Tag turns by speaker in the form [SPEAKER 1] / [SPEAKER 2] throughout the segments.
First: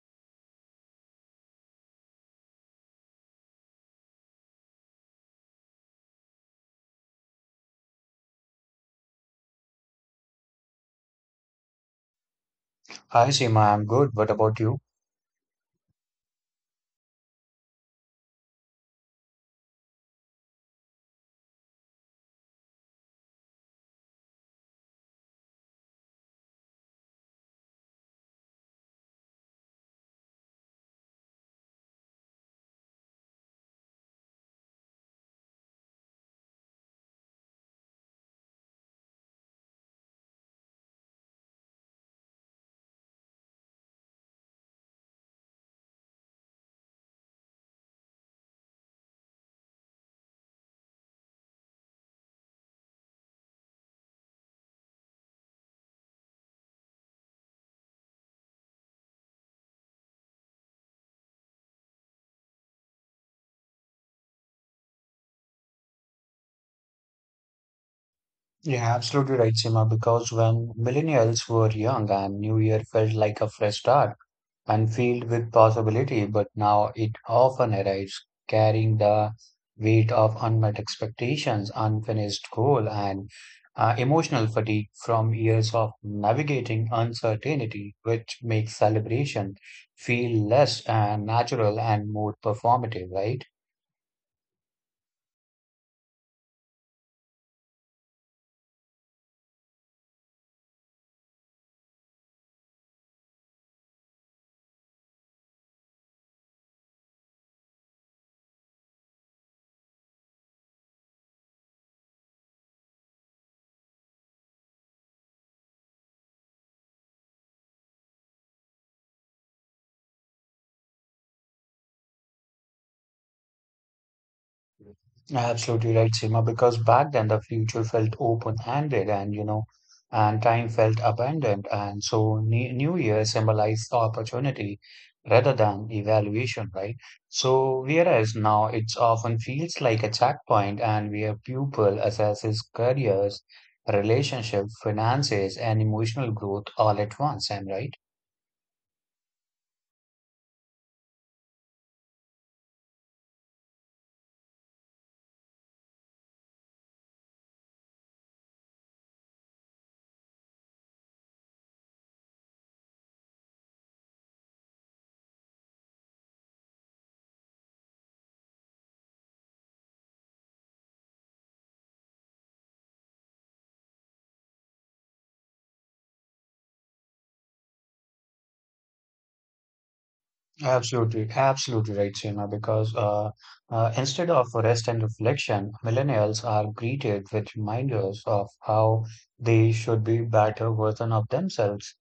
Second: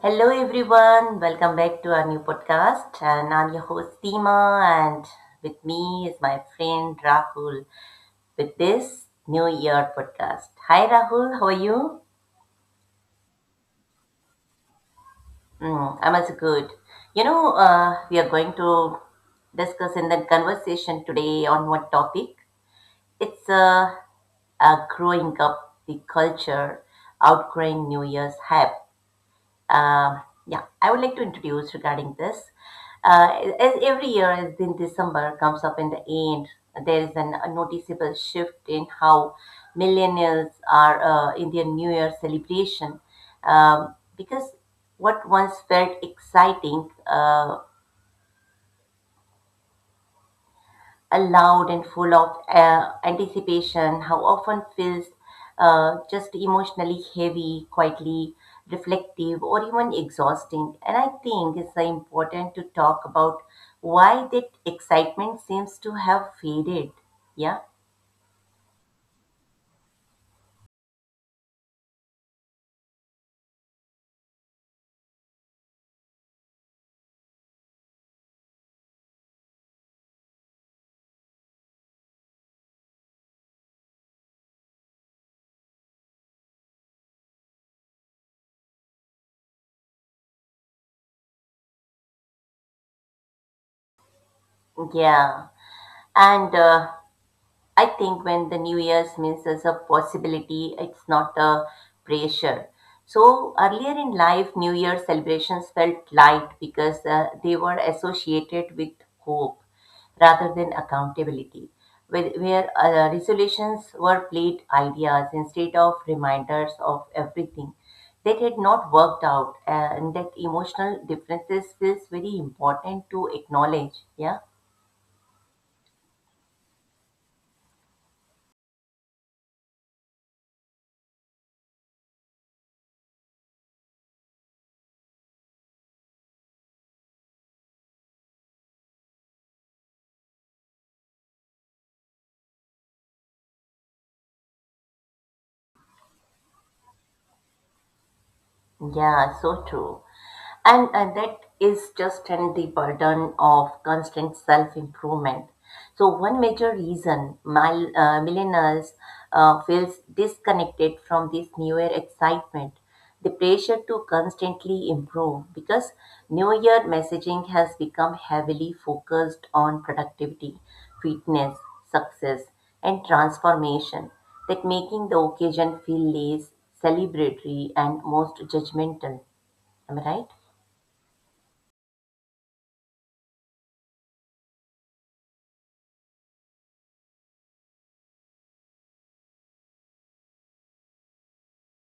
[SPEAKER 1] Hello everyone, welcome back to our new podcast. And I'm your host Seema, and with me is my friend Rahul with this New Year podcast. Hi Rahul, how are you?
[SPEAKER 2] Hi Seema, I'm good. What about you?
[SPEAKER 1] Mm, I'm also good. You know, we are going to discuss in the conversation today on one topic. It's growing up the culture, outgrowing New Year's hype. Um, yeah, I would like to introduce regarding this. As every year, as in December comes up in the end, a noticeable shift in how millennials are in their New Year celebration. Because what once felt exciting loud and full of anticipation, how often feels just emotionally heavy, quietly reflective, or even exhausting. And I think it's important to talk about why that excitement seems to have faded. Yeah,
[SPEAKER 2] You're absolutely right, Seema, because when millennials were young and New Year felt like a fresh start and filled with possibility, but now it often arrives carrying the weight of unmet expectations, unfinished goal, and emotional fatigue from years of navigating uncertainty, which makes celebration feel less natural and more performative, right?
[SPEAKER 1] yeah. And I think when the New Year's means as a possibility, it's not a pressure. So earlier in life, New Year celebrations felt light because they were associated with hope rather than accountability, where resolutions were played ideas instead of reminders of everything that had not worked out, and that emotional differences feels very important to acknowledge. Yeah.
[SPEAKER 2] Absolutely right, Seema, because back then the future felt open-handed and you know, and time felt abandoned, and so New Year symbolized opportunity rather than evaluation, right? So whereas now it's often feels like a checkpoint, and where pupil assesses careers, relationships, finances, and emotional growth all at once. Am I right?
[SPEAKER 1] Yeah, so true. And that is just and the burden of constant self-improvement. So one major reason millennials feels disconnected from this newer excitement, the pressure to constantly improve because new year messaging has become heavily focused on productivity, fitness, success, and transformation that making the occasion feel less celebratory and most judgmental. Am I right?
[SPEAKER 2] Absolutely right, Seema, because instead of rest and reflection, millennials are greeted with reminders of how they should be better version of themselves,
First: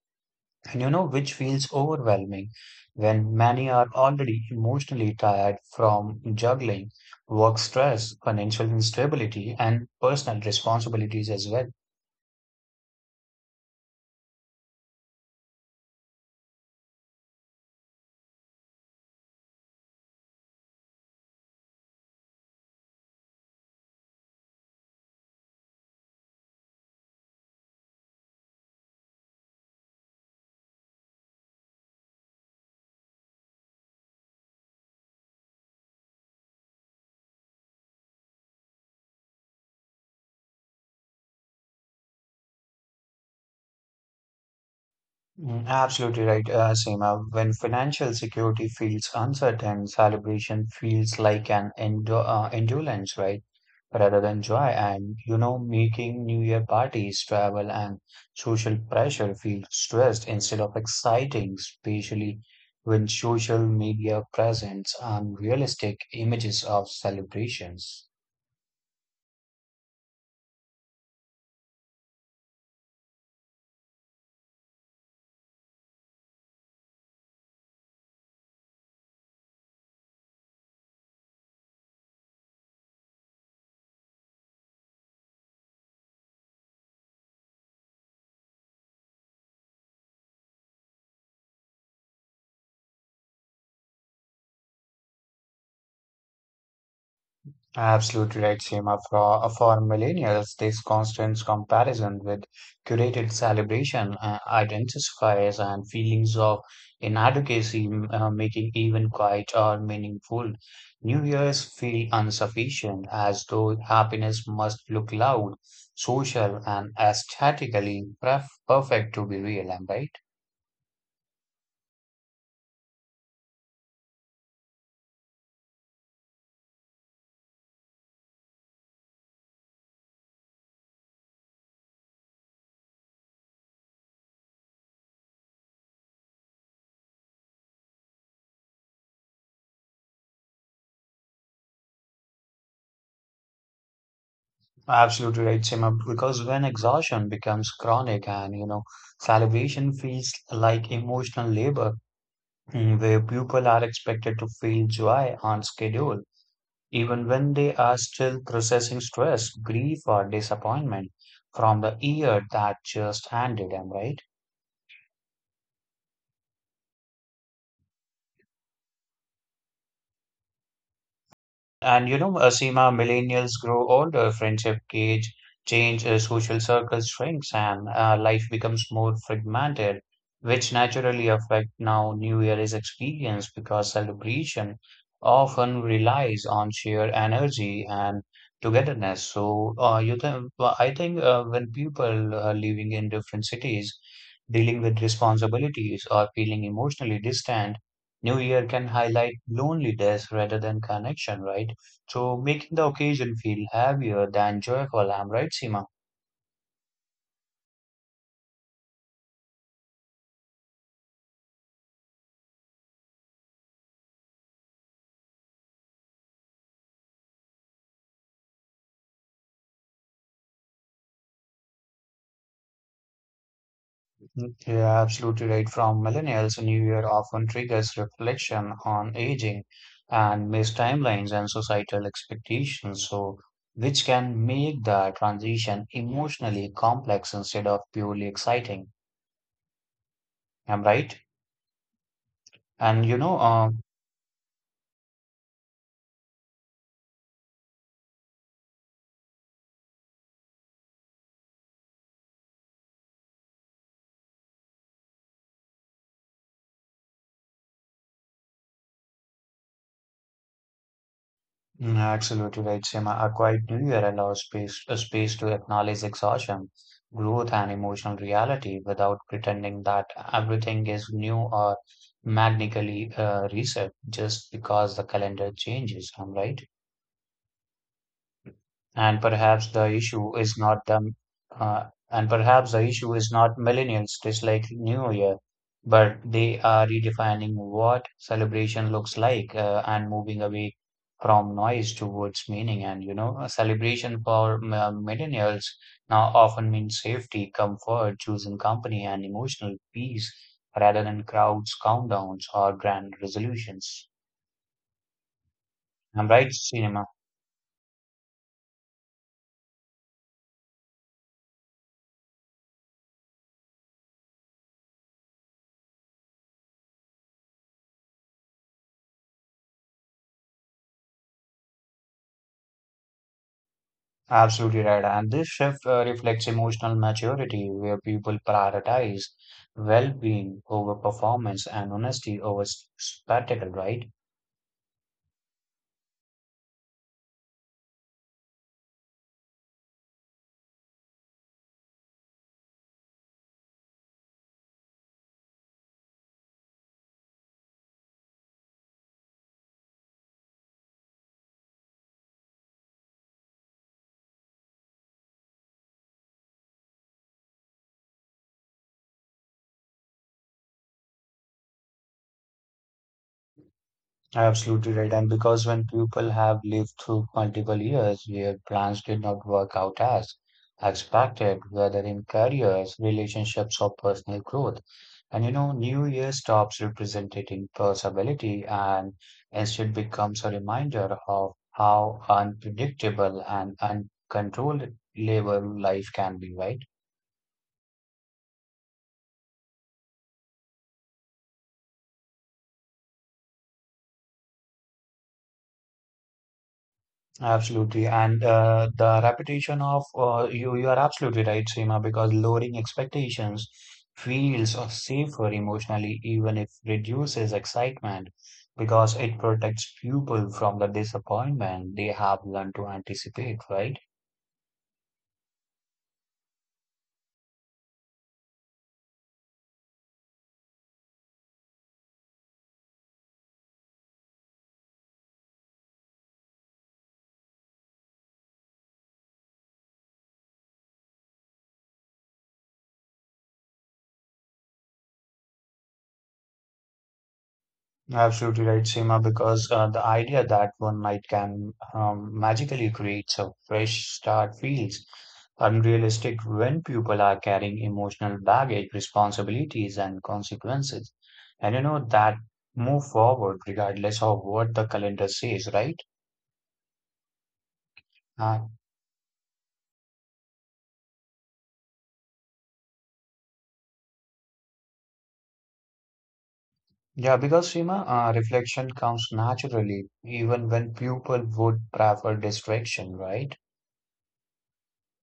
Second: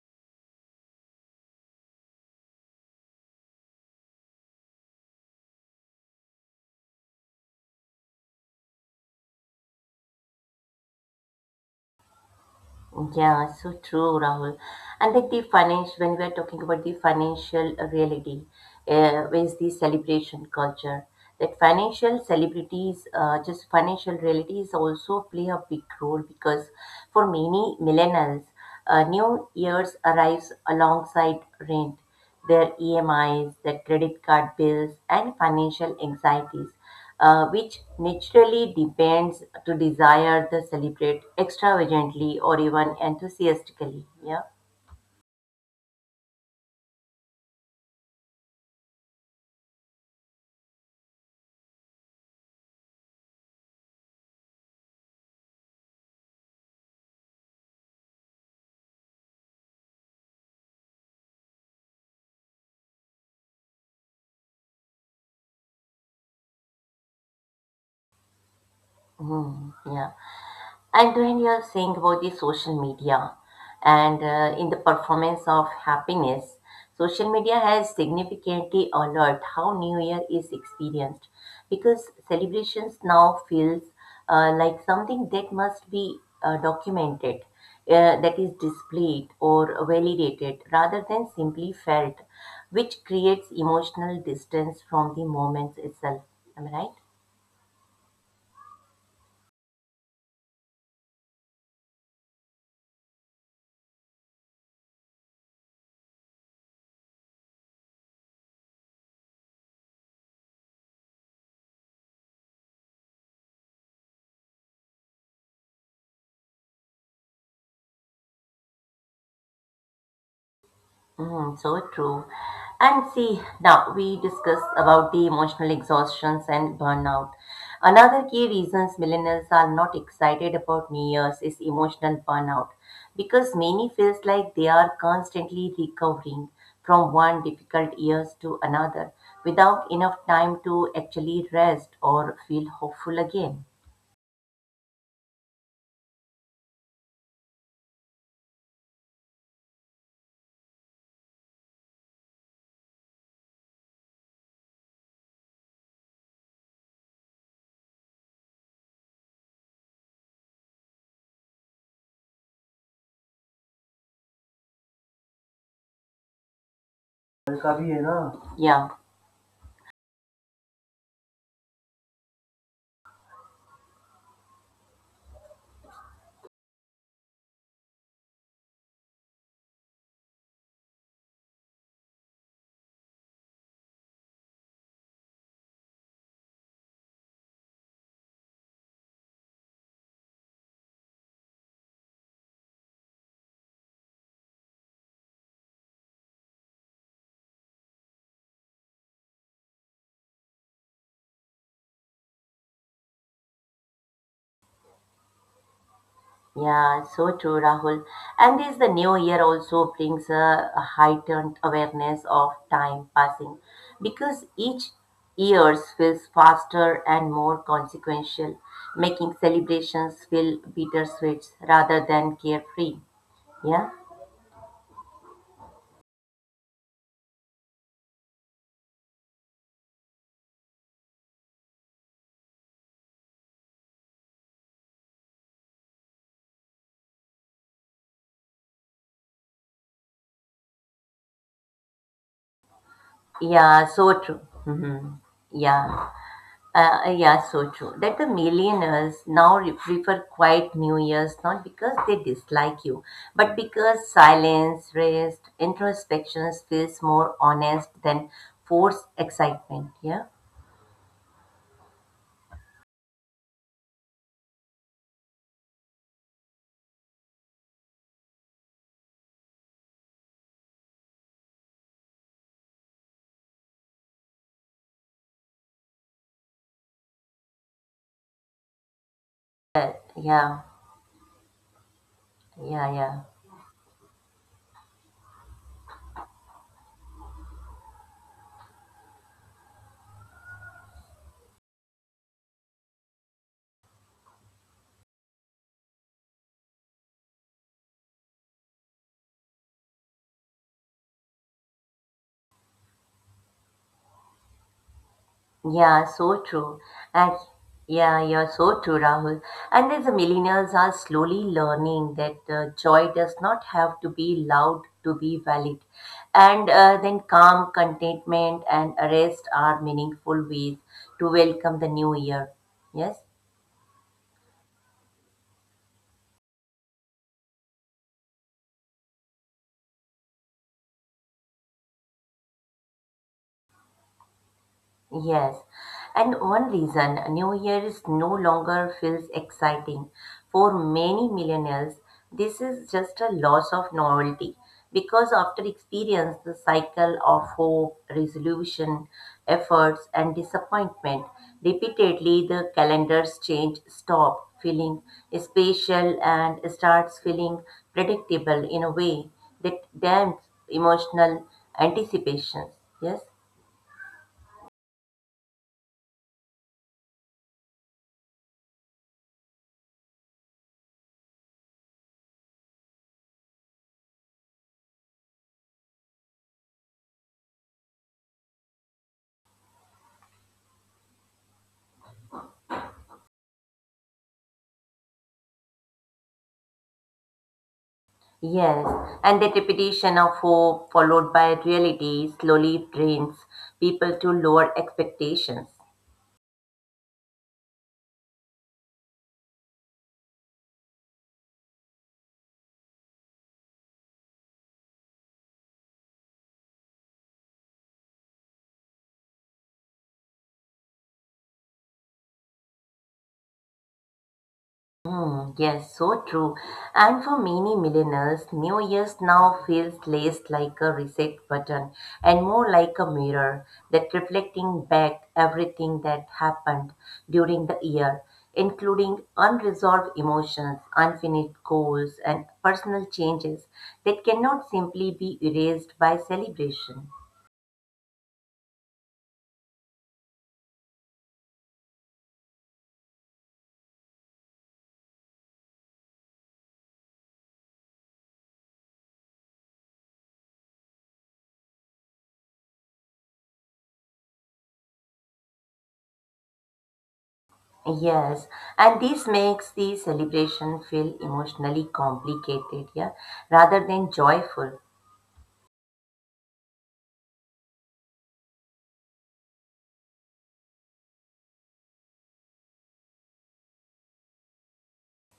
[SPEAKER 2] and you know, which feels overwhelming when many are already emotionally tired from juggling work stress, financial instability, and personal responsibilities as well.
[SPEAKER 1] Yeah, so true, Rahul. And like the financial, when we are talking about the financial reality, is the celebration culture. That financial celebrities, just financial realities also play a big role because for many millennials, New Year's arrives alongside rent, their EMIs, their credit card bills, and financial anxieties, which naturally depends to desire to celebrate extravagantly or even enthusiastically. Yeah.
[SPEAKER 2] Mm, absolutely right, Seema. When financial security feels uncertain, celebration feels like an endo endurance, right? Rather than joy. And, you know, making New Year parties, travel, and social pressure feel stressed instead of exciting, especially when social media presents unrealistic images of celebrations.
[SPEAKER 1] Mhm. Yeah. And when you are saying about the social media and in the performance of happiness, social media has significantly altered how New Year is experienced because celebrations now feels like something that must be documented, that is displayed or validated rather than simply felt, which creates emotional distance from the moments itself. Am I right?
[SPEAKER 2] Absolutely right, Seema. For millennials, this constant comparison with curated celebration identifiers and feelings of inadequacy, making even quiet or meaningful New Year's feel insufficient, as though happiness must look loud, social, and aesthetically perfect to be real. Am I right?
[SPEAKER 1] Mm, so true. And see, now we discussed about the emotional exhaustions and burnout. Another key reasons millennials are not excited about New Year's is emotional burnout because many feels like they are constantly recovering from one difficult years to another without enough time to actually rest or feel hopeful again.
[SPEAKER 2] Absolutely right, Seema. Because when exhaustion becomes chronic, and you know, celebration feels like emotional labor, mm, where people are expected to feel joy on schedule, even when they are still processing stress, grief, or disappointment from the year that just ended. Am I right?
[SPEAKER 1] Yeah.
[SPEAKER 2] And Seema, millennials grow older, friendship gauge change, social circles shrinks, and life becomes more fragmented, which naturally affect now New Year is experienced because celebration often relies on sheer energy and togetherness. So, you think, well, I think when people are living in different cities, dealing with responsibilities or feeling emotionally distant, New Year can highlight loneliness rather than connection, right? So making the occasion feel heavier than joyful, I'm right, Seema?
[SPEAKER 1] Yeah, so true, Rahul. And this the new year also brings a heightened awareness of time passing because each year feels faster and more consequential, making celebrations feel bittersweet rather than carefree. Yeah,
[SPEAKER 2] Mm, you're absolutely right. From millennials, New Year often triggers reflection on aging and missed timelines and societal expectations, so which can make the transition emotionally complex instead of purely exciting. I'm right? And you know, uh,
[SPEAKER 1] yeah, so true. Hmm. Yeah. Yeah, so true. That the millionaires now prefer quiet New Year's not because they dislike you, but because silence, rest, introspection feels more honest than forced excitement. Yeah,
[SPEAKER 2] Mm, absolutely right, Seema. A quiet New Year allows space, a space to acknowledge exhaustion, growth, and emotional reality without pretending that everything is new or magically reset just because the calendar changes. I'm right, and perhaps the issue
[SPEAKER 1] yeah,
[SPEAKER 2] is not the uh, and perhaps
[SPEAKER 1] yeah,
[SPEAKER 2] the
[SPEAKER 1] yeah.
[SPEAKER 2] issue is not millennials dislike New Year, but they are redefining what celebration looks like, and moving away from noise towards meaning. And you know, a celebration for millennials now often means safety, comfort, choosing company, and emotional peace rather than crowds, countdowns, or grand resolutions.
[SPEAKER 1] Yeah,
[SPEAKER 2] I'm
[SPEAKER 1] so
[SPEAKER 2] right,
[SPEAKER 1] true.
[SPEAKER 2] Cinema.
[SPEAKER 1] And yeah, you're so true, Rahul. And as the millennials are slowly learning that joy does not have to be loud to be valid. And then calm, contentment, and rest are meaningful ways to welcome the new year. Yes?
[SPEAKER 2] Absolutely right. And this shift reflects emotional maturity, where people prioritize well-being over performance and honesty over spectacle, right?
[SPEAKER 1] Yes, and one reason New Year is no longer feels exciting for many millennials, this is just a loss of novelty because after experience the cycle of hope, resolution, efforts and disappointment repeatedly the calendars change stop feeling special, and starts feeling predictable in a way that damps emotional anticipations. Yes.
[SPEAKER 2] Absolutely right. And because when people have lived through multiple years where plans did not work out as expected, whether in careers, relationships, or personal growth, and you know, New Year stops representing possibility and instead becomes a reminder of how unpredictable and uncontrollable life can be, right?
[SPEAKER 1] Yes, and the repetition of hope followed by reality slowly trains people to lower expectations.
[SPEAKER 2] Absolutely, and the repetition of you are absolutely right, Seema, because lowering expectations feels safer emotionally, even if reduces excitement, because it protects people from the disappointment they have learned to anticipate, right?
[SPEAKER 1] Hmm, yes, so true. And for many millennials, New Year's now feels less like a reset button and more like a mirror that reflecting back everything that happened during the year, including unresolved emotions, unfinished goals, and personal changes that cannot simply be erased by celebration.
[SPEAKER 2] Absolutely right, Seema, because the idea that one night can magically create a fresh start feels unrealistic when people are carrying emotional baggage, responsibilities, and consequences. And you know that move forward regardless of what the calendar says, right?
[SPEAKER 1] Yes,
[SPEAKER 2] Uh,
[SPEAKER 1] and this makes the celebration feel emotionally complicated, yeah, rather than joyful.
[SPEAKER 2] yeah, because Seema, reflection comes naturally even when people would prefer distraction, right?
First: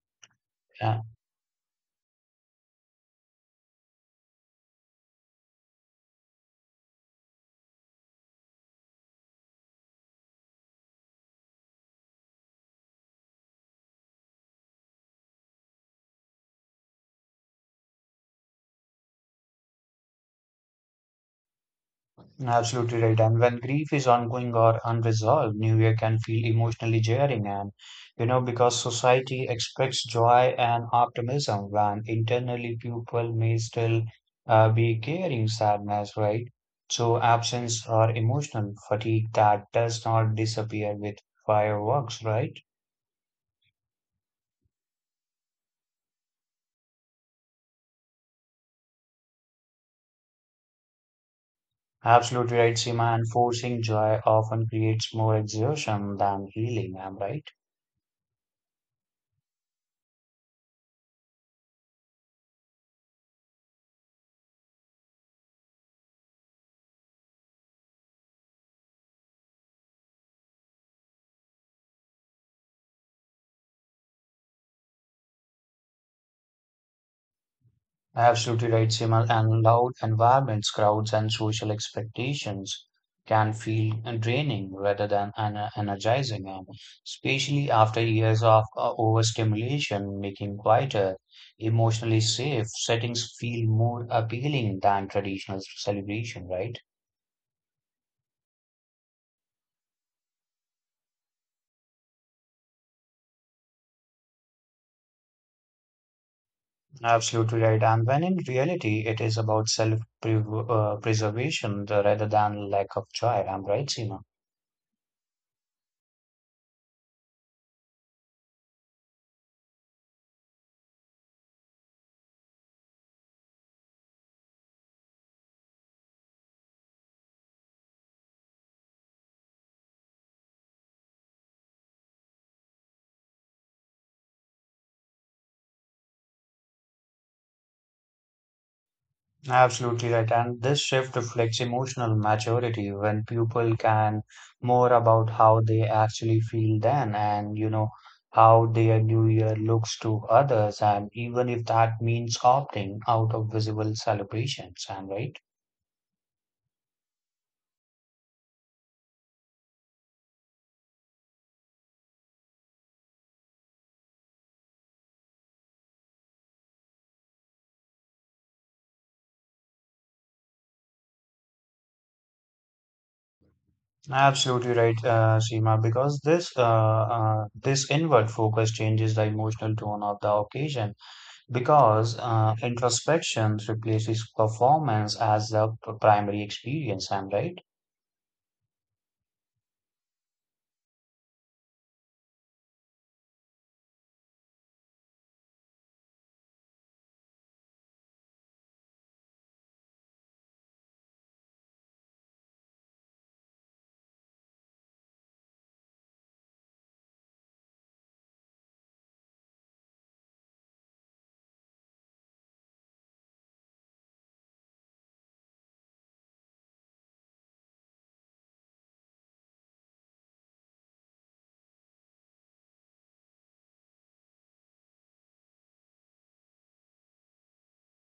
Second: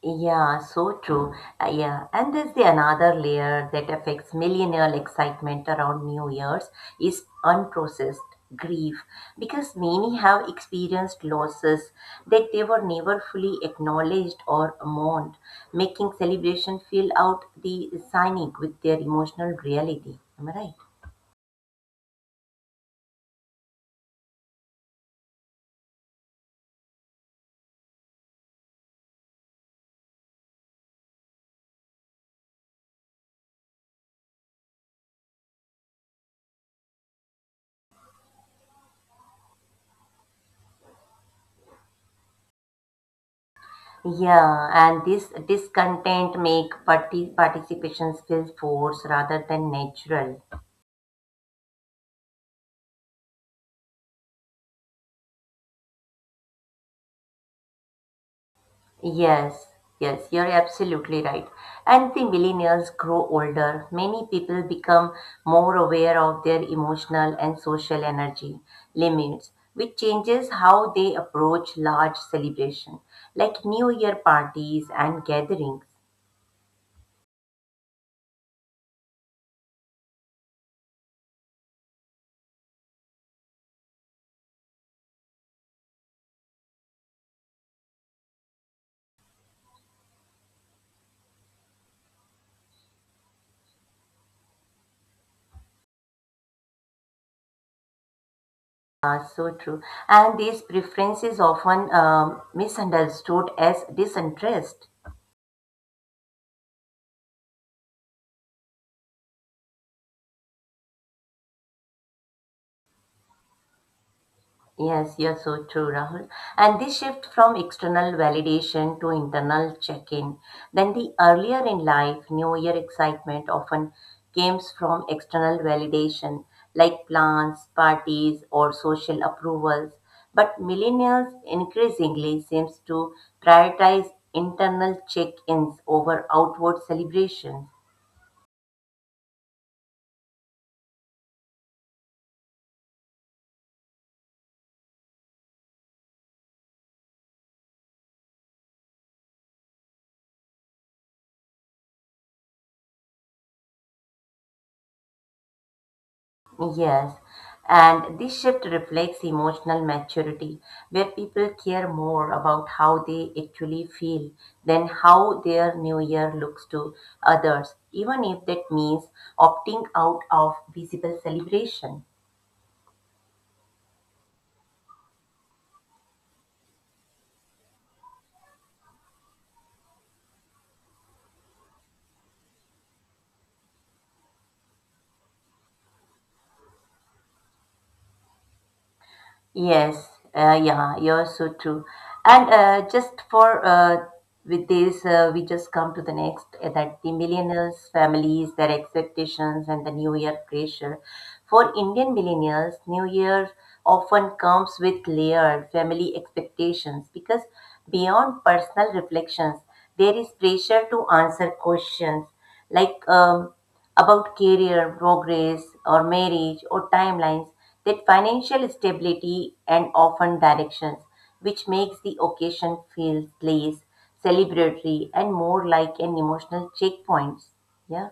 [SPEAKER 1] Yeah, so true. Yeah, and there's the another layer that affects millennial excitement around New Year's is unprocessed grief because many have experienced losses that they were never fully acknowledged or mourned, making celebration feel out the cynic with their emotional reality. Am I right?
[SPEAKER 2] Absolutely right. And when grief is ongoing or unresolved, New Year can feel emotionally jarring. And, you know, because society expects joy and optimism when internally people may still be carrying sadness, right? So, absence or emotional fatigue that does not disappear with fireworks, right?
[SPEAKER 1] Yeah, and this discontent make participations feel forced rather than natural.
[SPEAKER 2] Absolutely right, Seema. And forcing joy often creates more exertion than healing. Am I right?
[SPEAKER 1] Yes, yes, you're absolutely right. And the millennials grow older. Many people become more aware of their emotional and social energy limits, which changes how they approach large celebration, like New Year parties and gatherings.
[SPEAKER 2] Absolutely right, Simal. And loud environments, crowds, and social expectations can feel draining rather than energizing, and especially after years of overstimulation, making quieter, emotionally safe settings feel more appealing than traditional celebration, right?
[SPEAKER 1] Ah, so true. And these preferences often misunderstood as disinterest.
[SPEAKER 2] Absolutely right. And when in reality, it is about self-preservation rather than lack of joy. I'm right, Seema?
[SPEAKER 1] Yes, you're so true, Rahul. And this shift from external validation to internal check in, then the earlier in life New Year excitement often came from external validation like plans, parties, or social approvals. But millennials increasingly seems to prioritize internal check ins over outward celebrations.
[SPEAKER 2] Absolutely right. And this shift reflects emotional maturity when people can more about how they actually feel then and you know how their new year looks to others and even if that means opting out of visible celebrations and right?
[SPEAKER 1] Yes, and this shift reflects emotional maturity, where people care more about how they actually feel than how their new year looks to others, even if that means opting out of visible celebration.
[SPEAKER 2] Absolutely right, Seema, because this inward focus changes the emotional tone of the occasion because introspection replaces performance as the primary experience, am I right?
[SPEAKER 1] Yes, yeah, you're so true. And just for with this, we just come to the next that the millennials, families, their expectations, and the new year pressure. For Indian millennials, new year often comes with layered family expectations because beyond personal reflections, there is pressure to answer questions like. About career, progress, or marriage, or timelines, that financial stability and often directions, which makes the occasion feel less celebratory and more like an emotional checkpoint. Yeah.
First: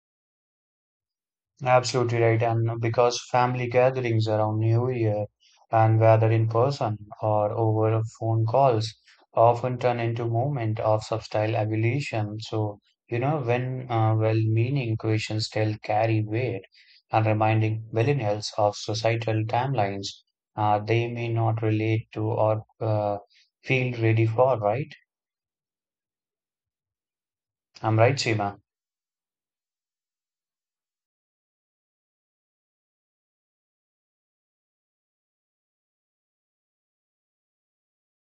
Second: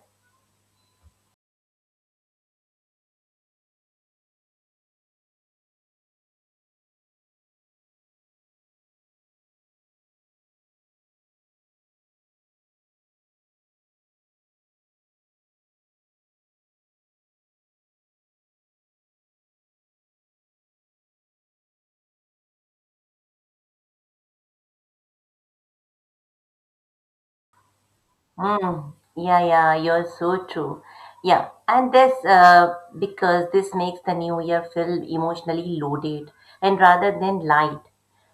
[SPEAKER 2] Absolutely right. And because family gatherings around New Year and whether in person or over phone calls often turn into moment of subtle evolution. So, you know, when well-meaning questions still carry weight and reminding millennials of societal timelines they may not relate to or feel ready for, right? I'm right, Seema.
[SPEAKER 1] Mm, yeah, yeah, you're so true. Yeah, and this because this makes the new year feel emotionally loaded and rather than light.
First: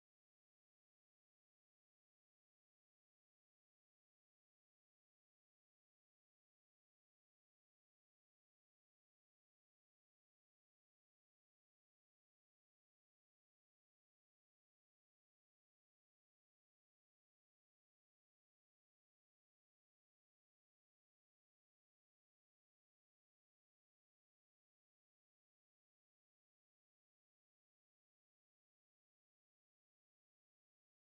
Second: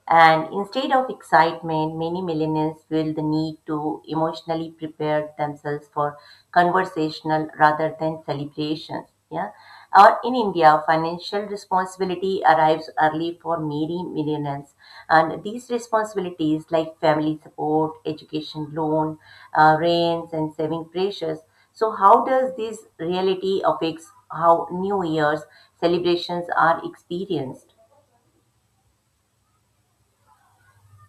[SPEAKER 1] And instead of excitement, many millennials feel the need to emotionally prepare themselves for conversational rather than celebrations. Yeah. Or in India, financial responsibility arrives early for many millennials. And these responsibilities like family support, education loan, rents and saving pressures. So how does this reality affects how New Year's celebrations are experienced?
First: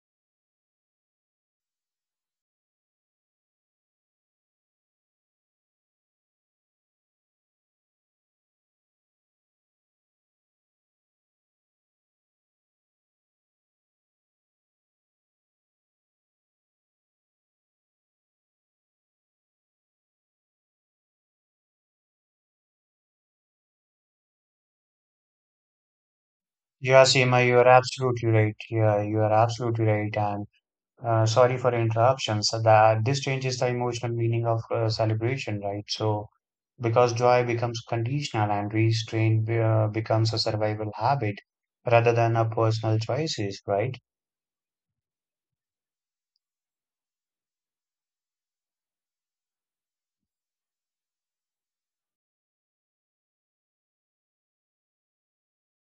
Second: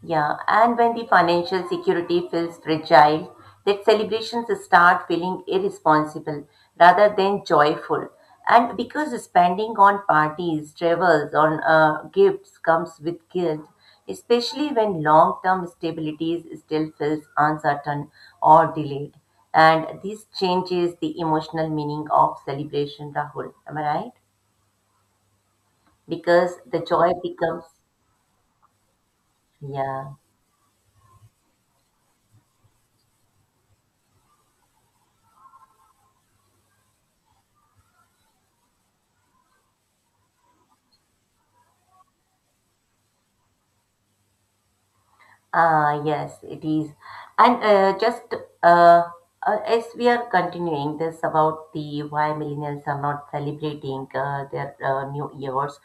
[SPEAKER 1] Yeah, and when the financial security feels fragile, that celebrations start feeling irresponsible rather than joyful. And because spending on parties, travels, on gifts comes with guilt, especially when long term stability still feels uncertain or delayed. And this changes the emotional meaning of celebration, Rahul. Am I right? Because the
[SPEAKER 2] Yeah,
[SPEAKER 1] joy
[SPEAKER 2] Seema, you are
[SPEAKER 1] becomes,
[SPEAKER 2] absolutely right. Yeah, you are absolutely right.
[SPEAKER 1] yeah.
[SPEAKER 2] And sorry for interruptions. So that this changes the emotional meaning of celebration, right? So because joy becomes conditional and restraint becomes a survival habit rather than a personal choices, right?
[SPEAKER 1] Ah, yes, it is. And just uh, as we are continuing this about the why millennials are not celebrating their new years,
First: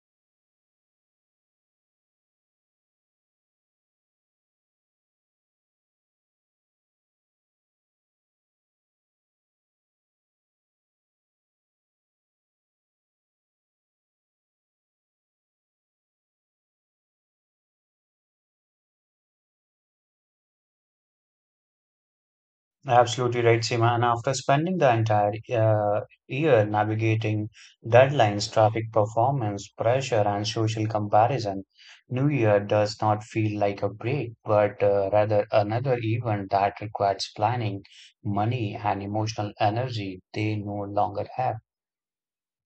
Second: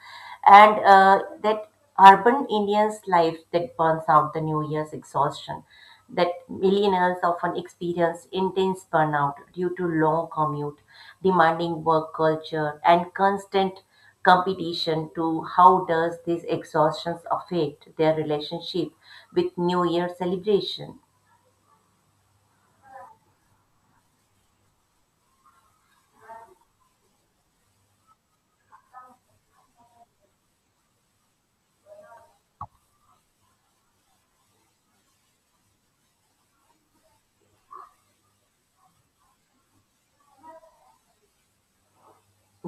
[SPEAKER 1] and that urban Indians' life that burns out the new year's exhaustion, that millennials often experience intense burnout due to long commute, demanding work culture, and constant competition to how does this exhaustion affect their relationship with new year celebration.
[SPEAKER 2] Absolutely right, Seema. And after spending the entire year navigating deadlines, traffic performance, pressure, and social comparison, New Year does not feel like a break, but rather another event that requires planning, money, and emotional energy they no longer have.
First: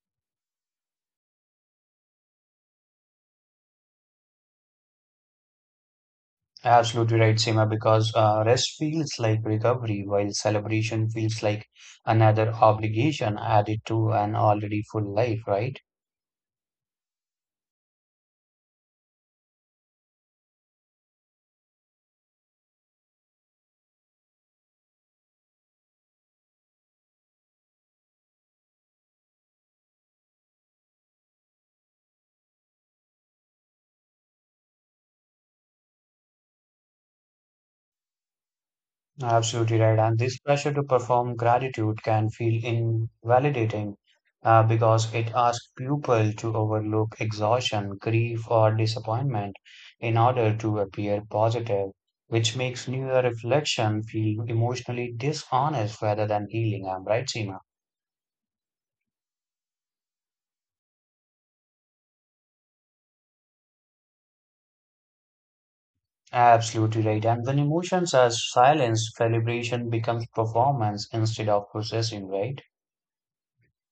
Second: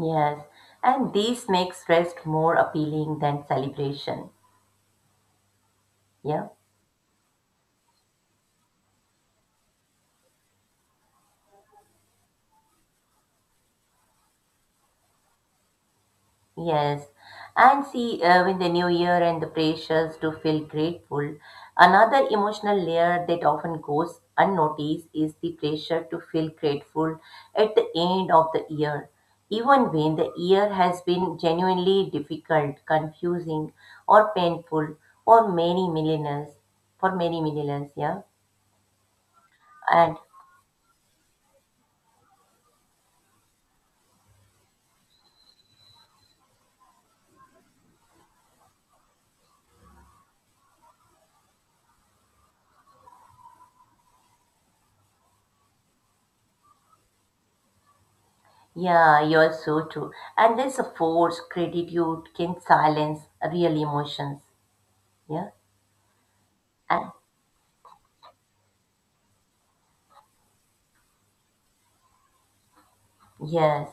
[SPEAKER 1] Yes, and this makes rest more appealing than celebration, yeah.
[SPEAKER 2] Absolutely right, Seema, because rest feels like recovery, while celebration feels like another obligation added to an already full life, right?
[SPEAKER 1] Yes, and see, with the new year and the pressures to feel grateful, another emotional layer that often goes unnoticed is the pressure to feel grateful at the end of the year. Even when the year has been genuinely difficult, confusing, or painful, or many millionaires, for many millionaires, yeah.
[SPEAKER 2] Absolutely right.
[SPEAKER 1] And
[SPEAKER 2] And this pressure to perform gratitude can feel invalidating because it asks people to overlook exhaustion, grief, or disappointment in order to appear positive, which makes New Year reflection feel emotionally dishonest rather than healing. I'm right, Seema?
[SPEAKER 1] yeah, you're so true. And this forced gratitude can silence real emotions, yeah.
[SPEAKER 2] Absolutely
[SPEAKER 1] And.
[SPEAKER 2] right. And when emotions are silenced, celebration becomes performance instead of processing, right?
[SPEAKER 1] Yes.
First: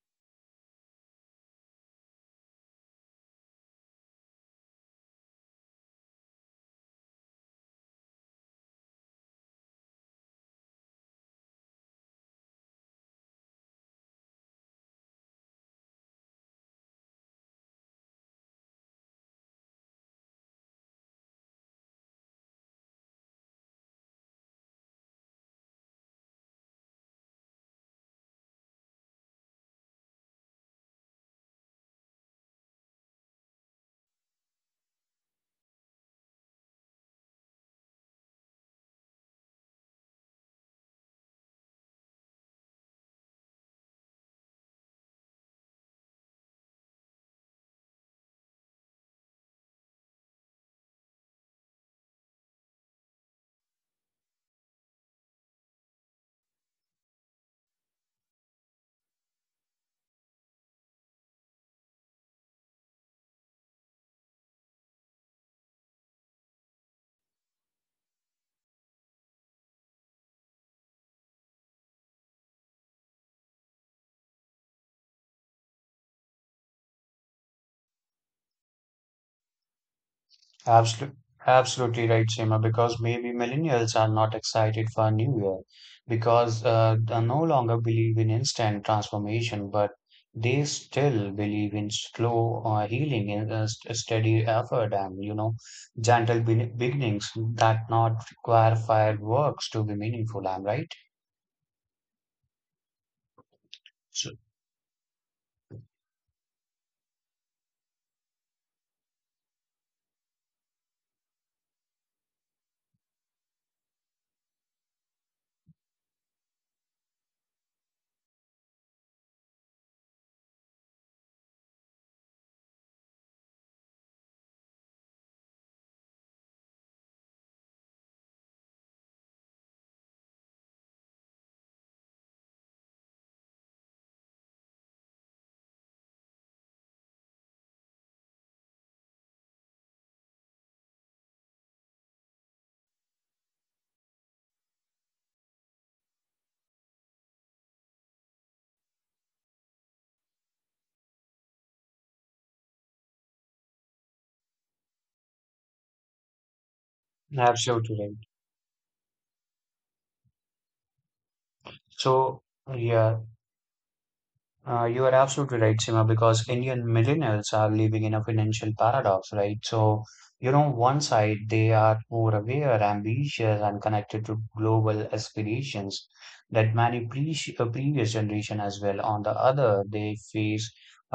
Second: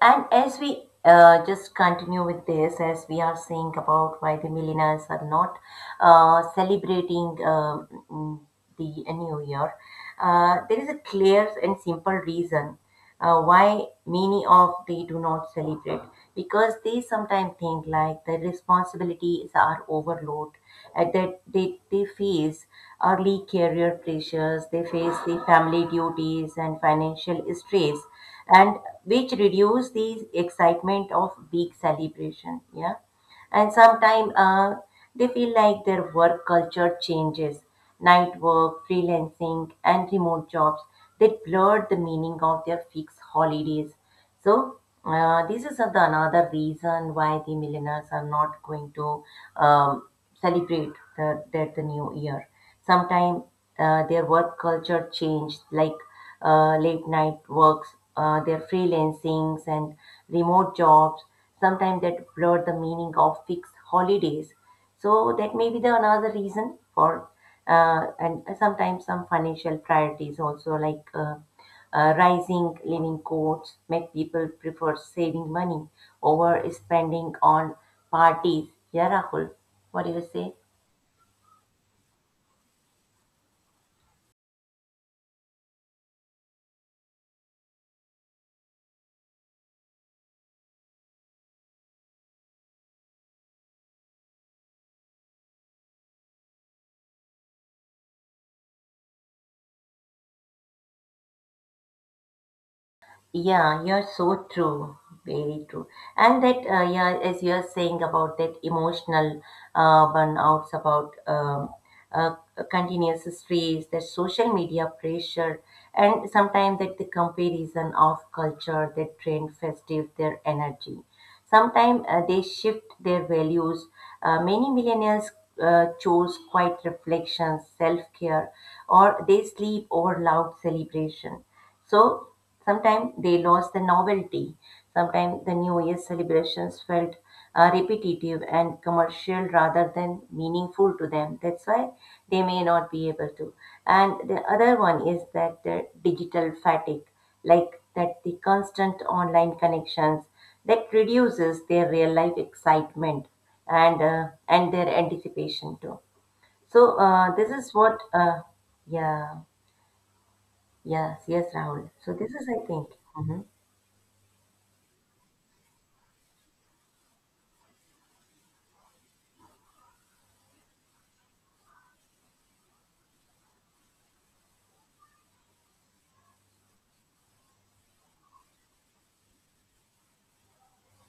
[SPEAKER 1] And as we just continue with this, as we are saying about why the millennials are not celebrating the new year, there is a clear and simple reason why many of they do not celebrate because they sometimes think like the responsibilities are overload and that they face early career pressures, they face the family duties and financial stress, and which reduce the excitement of big celebration, yeah. And sometimes they feel like their work culture changes, night work, freelancing, and remote jobs, they blur the meaning of their fixed holidays. So this is the another reason why the millennials are not going to um, celebrate the new year. Sometimes their work culture changed, like late night works, their freelancings and remote jobs. Sometimes that blur the meaning of fixed holidays. So that may be the another reason for, and sometimes some financial priorities also like rising living costs make people prefer saving money over spending on parties. Yeah, Rahul, what do you say?
[SPEAKER 2] Absolutely, absolutely right, Seema, because maybe millennials are not excited for a new year because they no longer believe in instant transformation, but they still believe in slow healing and steady effort and, you know, gentle be beginnings that not require fireworks to be meaningful. I'm right.
[SPEAKER 1] Yeah, you're
[SPEAKER 2] So,
[SPEAKER 1] so true, very true. And that, yeah, as you're saying about that emotional burnouts, about uh, continuous stress, that social media pressure, and sometimes that the comparison of culture that drain festive their energy. Sometimes they shift their values. Many millennials chose quiet reflection, self care, or they sleep over loud celebration. So sometimes they lost the novelty. Sometimes the New Year celebrations felt repetitive and commercial rather than meaningful to them. That's why they may not be able to. And the other one is that the digital fatigue like that the constant online connections that reduces their real life excitement and and their anticipation too. So this is
[SPEAKER 2] absolutely
[SPEAKER 1] what
[SPEAKER 2] right.
[SPEAKER 1] yeah, yes, yes, Rahul, so this
[SPEAKER 2] So,
[SPEAKER 1] is I think
[SPEAKER 2] yeah.
[SPEAKER 1] mm-hmm.
[SPEAKER 2] You are absolutely right, Sima, because Indian millennials are living in a financial paradox, right? So, you know, one side they are more aware, ambitious, and connected to global aspirations that many previous generation as well. On the other, they face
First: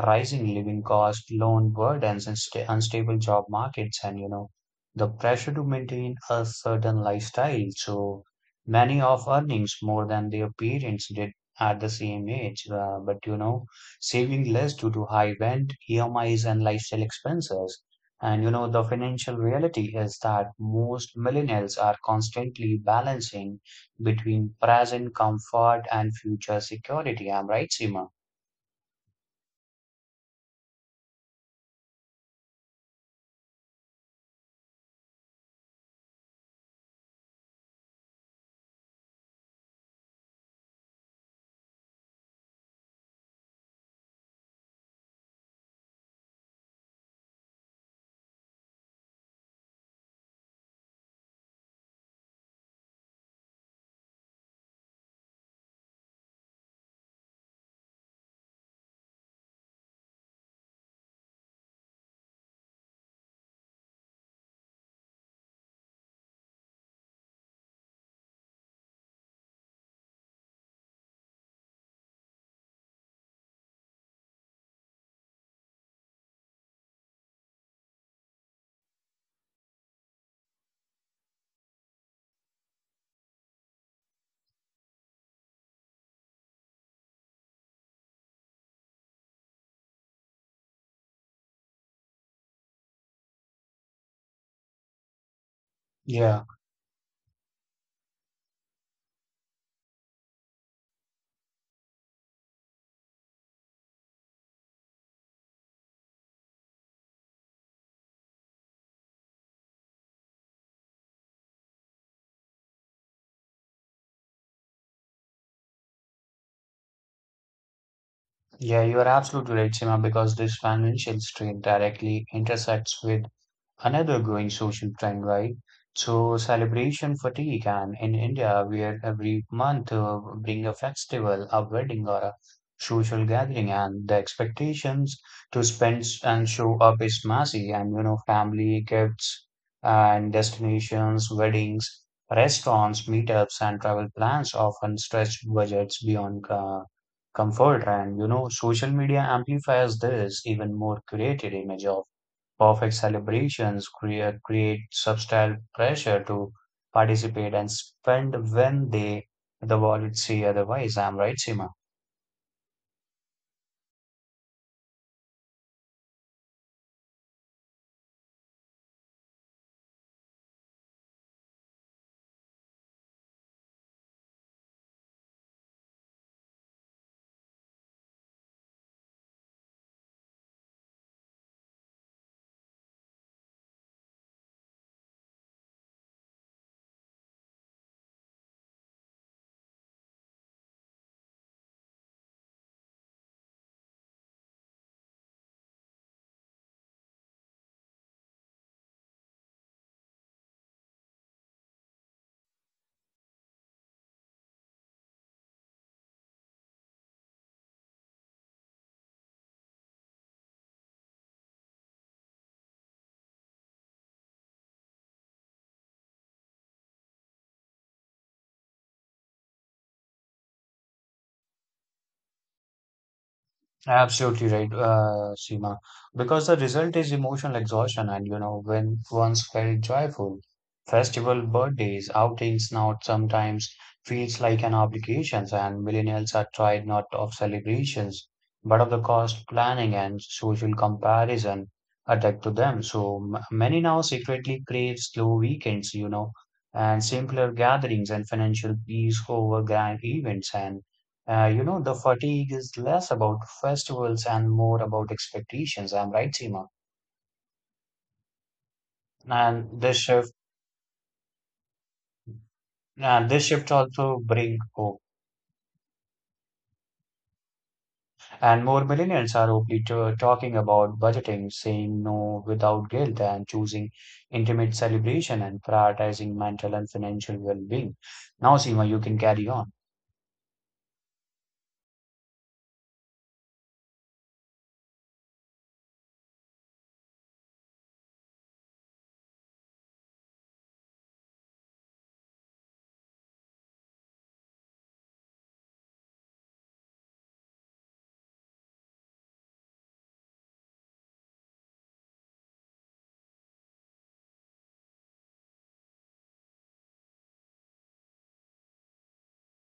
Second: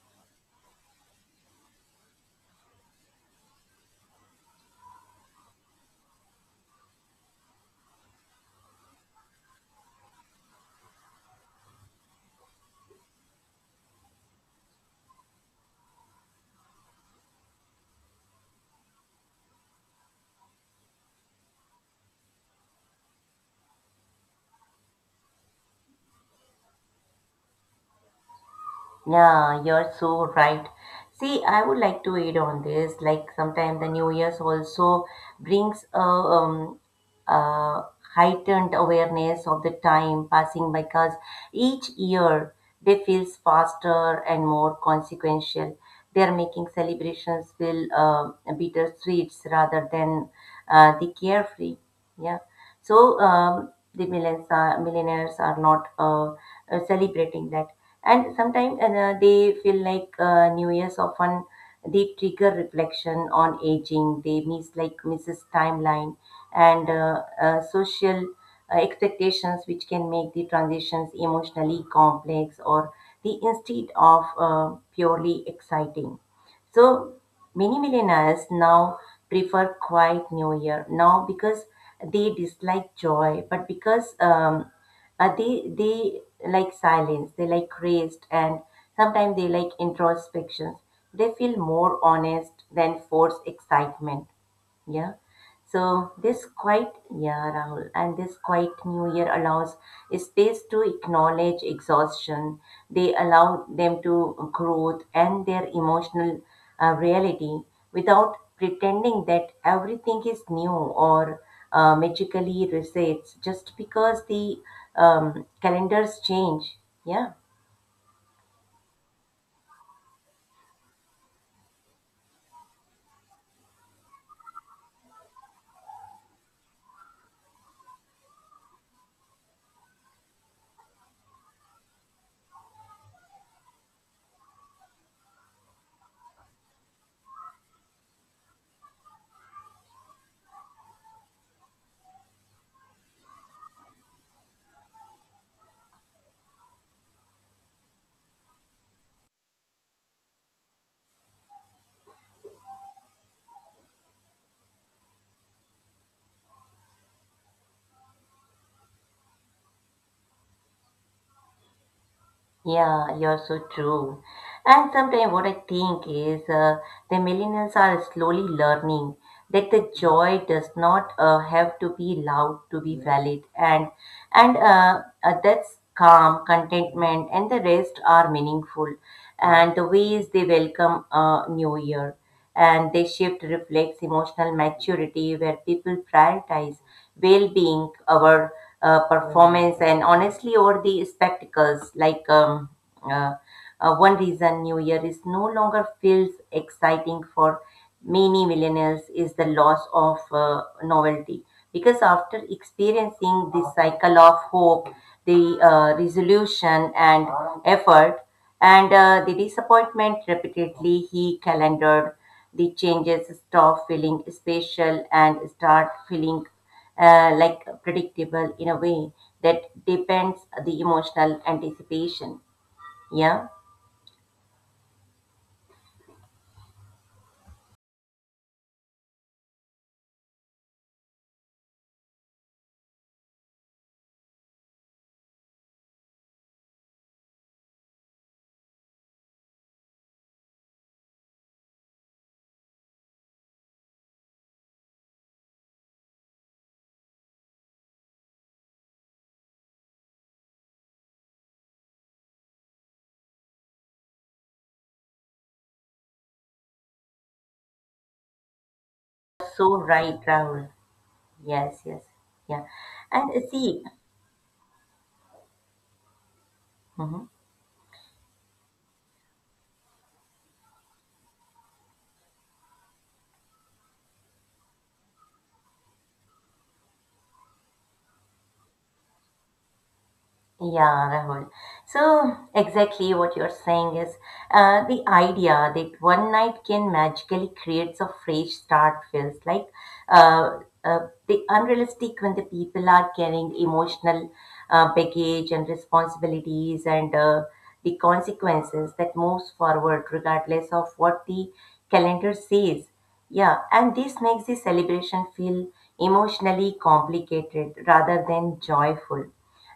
[SPEAKER 2] rising living costs, loan burdens, and sta unstable job markets, and you know, the pressure to maintain a certain lifestyle. So, many of earnings more than their parents did at the same age, but you know, saving less due to high rent, EMIs, and lifestyle expenses. And you know, the financial reality is that most millennials are constantly balancing between present comfort and future security. I'm right, Seema?
[SPEAKER 1] Yeah, you're so right. See, I would like to add on this. Like sometimes the New Year's also brings a uh, heightened awareness of the time passing because each year they feels faster and more consequential. They're making celebrations feel bittersweet rather than the carefree. Yeah. So the millennials are not celebrating that, and sometimes they feel like new year's often they trigger reflection on aging, they miss like misses timeline, and social expectations which can make the transitions emotionally complex or the instead of purely exciting. So many millennials now prefer quiet New Year, now because they dislike joy, but because they like silence, they like rest, and sometimes they like introspections. They feel more honest than forced excitement. Yeah. So this
[SPEAKER 2] Yeah,
[SPEAKER 1] quiet, yeah, Rahul, and this quiet new year allows space to acknowledge exhaustion. They allow them to growth and their emotional reality without pretending that everything is new or magically resets just because the calendars change. Yeah.
[SPEAKER 2] yeah, you are absolutely right, Seema, because this financial strain directly intersects with another growing social trend, right? So celebration fatigue, and in India, where every month bring a festival, a wedding, or a social gathering, and the expectations to spend and show up is massive, and you know, family, gifts, and destinations, weddings, restaurants, meetups, and travel plans often stretch budgets beyond comfort, and you know, social media amplifies this even more curated image of perfect celebrations create subtle pressure to participate and spend when the wallets say otherwise. I'm right, Seema.
[SPEAKER 1] Yeah, you're so true. And sometimes what I think is the millennials are slowly learning that the joy does not have to be loud to be valid. And that's calm contentment and the rest are meaningful, and the ways they welcome a new year and they shift reflects emotional maturity where people prioritize well-being over performance and honestly over the spectacles like uh, one reason new year is no longer feels exciting for many millennials is the loss of novelty because after experiencing this cycle of hope, the resolution and effort and the disappointment repeatedly, he calendared the changes stop feeling spatial and start feeling like predictable in a way that depends the emotional anticipation. Yeah,
[SPEAKER 2] Absolutely right, Seema. Because the result is emotional exhaustion, and you know, when once felt joyful, festival, birthdays, outings now sometimes feels like an obligation, and millennials are tried not of celebrations, but of the cost planning and social comparison attached to them. So many now secretly crave slow weekends, you know, and simpler gatherings and financial peace over grand events and you know, the fatigue is less about festivals and more about expectations. I'm right, Seema.
[SPEAKER 1] so
[SPEAKER 2] And this
[SPEAKER 1] right,
[SPEAKER 2] shift,
[SPEAKER 1] Rahul. Yes, yes, yeah. And
[SPEAKER 2] and this shift
[SPEAKER 1] see.
[SPEAKER 2] also bring hope.
[SPEAKER 1] Mhm.
[SPEAKER 2] And more millennials are openly talking about budgeting, saying no without guilt, and choosing intimate celebration and prioritizing mental and financial well-being. Now, Seema, you can carry on.
[SPEAKER 1] Yeah, Rahul. So, exactly what you're saying is the idea that one night can magically creates a fresh start feels like uh, the unrealistic when the people are carrying emotional baggage and responsibilities and the consequences that moves forward regardless of what the calendar says. Yeah, and this makes the celebration feel emotionally complicated rather than joyful.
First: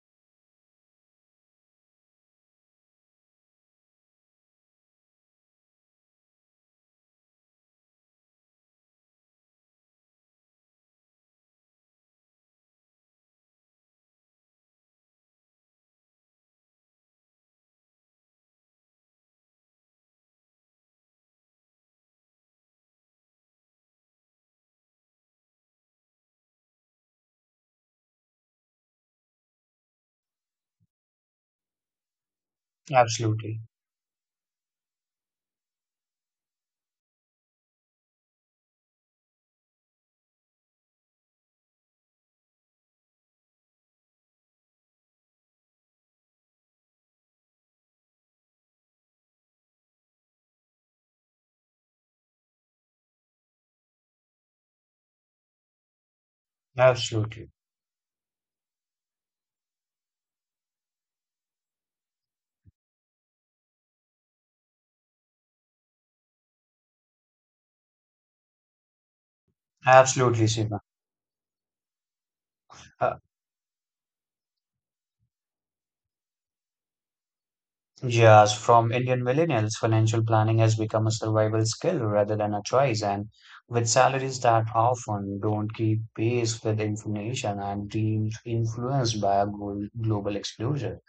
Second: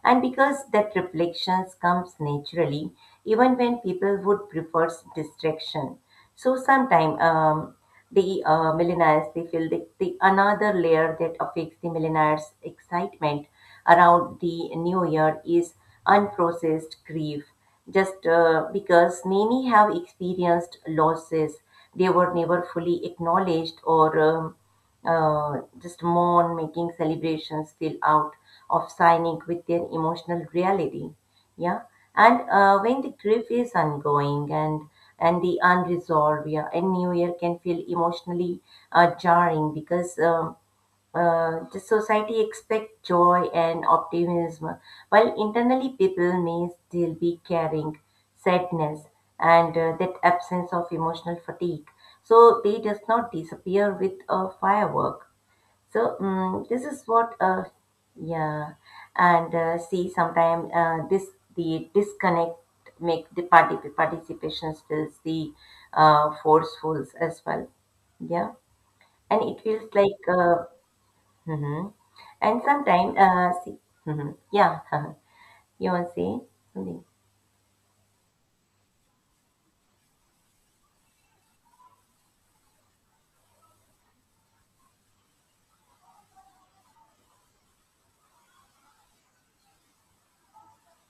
[SPEAKER 1] And because that reflections comes naturally, even when people would prefer distraction. So sometimes the millennials, they feel the another layer that affects the millennials' excitement around the new year is unprocessed grief, just because many have experienced losses they were never fully acknowledged or just mourn, making celebrations feel out of sync with their emotional reality. Yeah. And when the grief
[SPEAKER 2] Absolutely,
[SPEAKER 1] is ongoing and the unresolved, yeah, and new year can feel emotionally jarring because the society expects joy and optimism, while internally people may still be carrying sadness, and that absence of emotional fatigue. So they does not disappear with a firework. So
[SPEAKER 2] absolutely,
[SPEAKER 1] yeah, and see sometimes this the disconnect make the party participation feels the forceful as well. Yeah, and it feels like.
[SPEAKER 2] absolutely, Seema.
[SPEAKER 1] Mm-hmm. And sometimes,
[SPEAKER 2] Uh,
[SPEAKER 1] see, hmm, yeah, you want to say something?
[SPEAKER 2] Yes, from Indian millennials, financial planning has become a survival skill rather than a choice, and with salaries that often don't keep pace with inflation and being influenced by a global explosion.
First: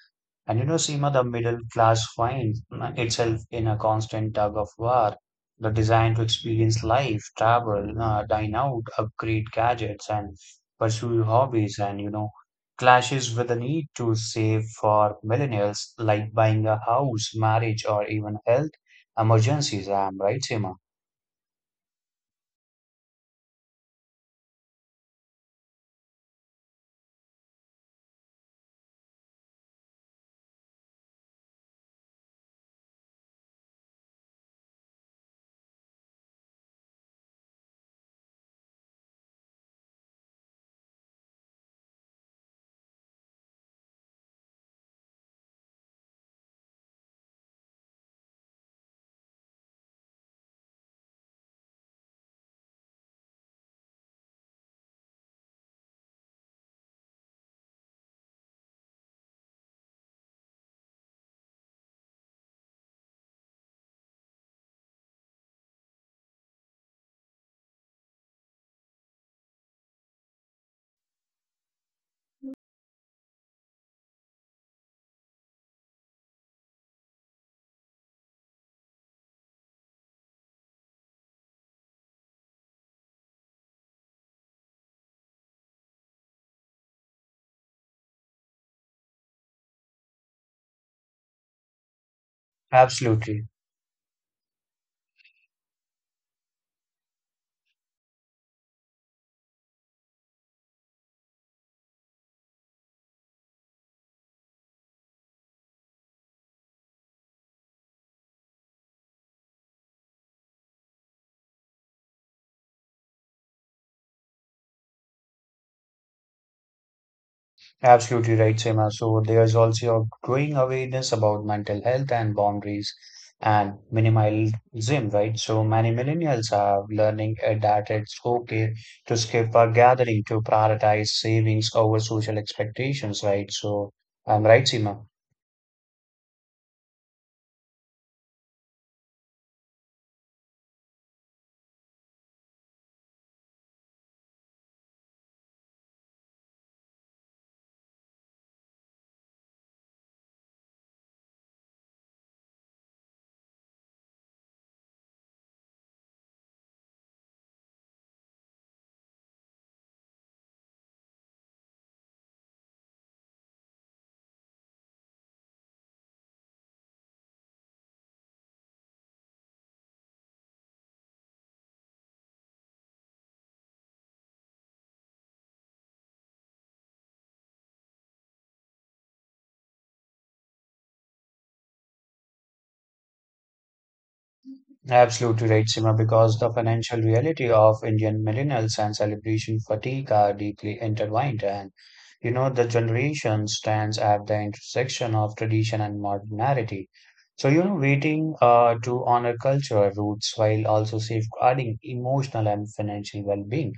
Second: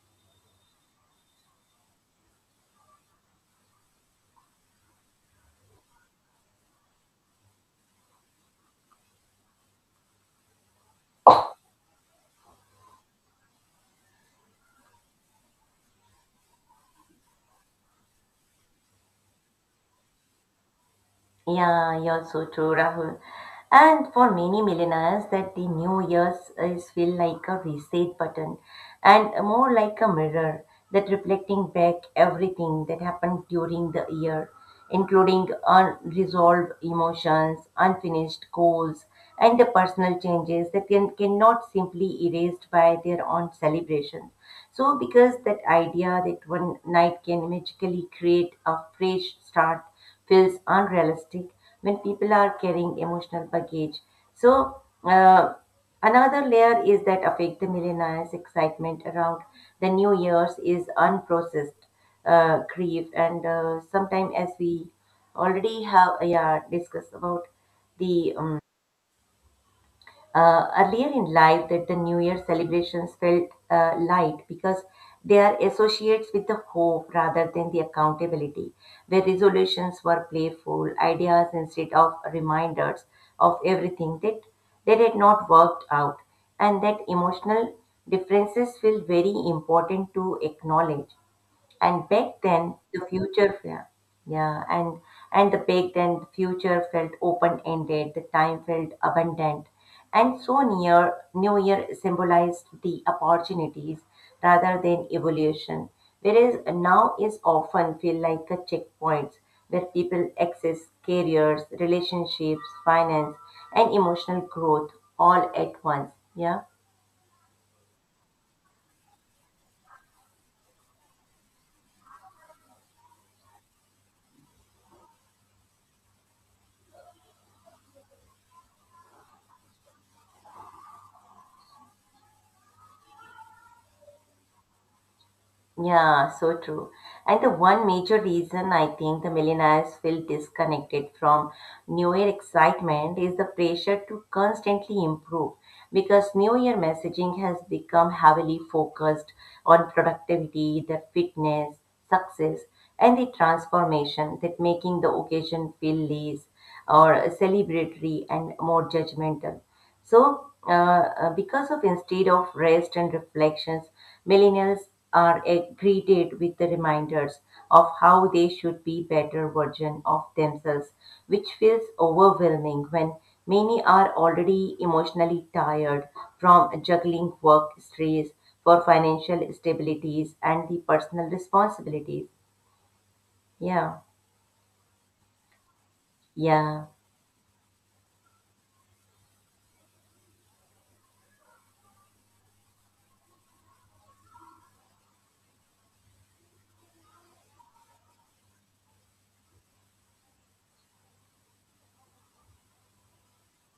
[SPEAKER 2] And you know, Seema, the middle class finds itself in a constant tug of war. The desire to experience life, travel, dine out, upgrade gadgets, and pursue hobbies, and you know, clashes with the need to save for millennials, like buying a house, marriage, or even health emergencies. I'm right, Seema?
[SPEAKER 1] Yeah, you're so true, Rahul. And for many millionaires, that the New Year's is feel like a reset button and more like a mirror that reflecting back everything that happened during the year, including unresolved emotions, unfinished goals, and the personal changes that can, cannot simply erased by their own celebration. So because that idea that one night can magically create a fresh start feels unrealistic when people are carrying emotional baggage. So, another layer is that affect the millionaires' excitement around the New Year's is unprocessed grief, and sometimes as we already have, yeah, discussed about the earlier in life, that the New Year celebrations felt light because they are associates with the hope rather than the accountability, where resolutions were playful ideas instead of reminders of everything that had not worked out, and that emotional differences feel very important to acknowledge, and back then the
[SPEAKER 2] Absolutely.
[SPEAKER 1] future felt yeah and the back then the future felt open ended, the time felt abundant, and so near new year symbolized the opportunities rather than evolution, whereas now is often feel like a checkpoint where people access careers, relationships, finance, and emotional growth all at once. Yeah.
[SPEAKER 2] Absolutely right, Seema. So there's also a growing awareness about mental health and boundaries and minimalism, right? So many millennials are learning that it's okay to skip a gathering to prioritize savings over social expectations, right? So I'm right, Seema.
[SPEAKER 1] Yeah, so true. And the one major reason I think the millionaires feel disconnected from New Year excitement is the pressure to constantly improve because New Year messaging has become heavily focused on productivity, the fitness, success, and the transformation that making the occasion feel less or celebratory and more judgmental. So, because of instead of rest and reflections, millennials are greeted with the reminders of how they should be better version of themselves, which feels overwhelming when many are already emotionally tired from juggling work stress for financial stabilities and the personal responsibilities. Yeah,
[SPEAKER 2] Absolutely right, Sima, because the
[SPEAKER 1] yeah.
[SPEAKER 2] financial reality of Indian millennials and celebration fatigue are deeply intertwined. And, you know, the generation stands at the intersection of tradition and modernity. So, you know, waiting to honor cultural roots while also safeguarding emotional and financial well being.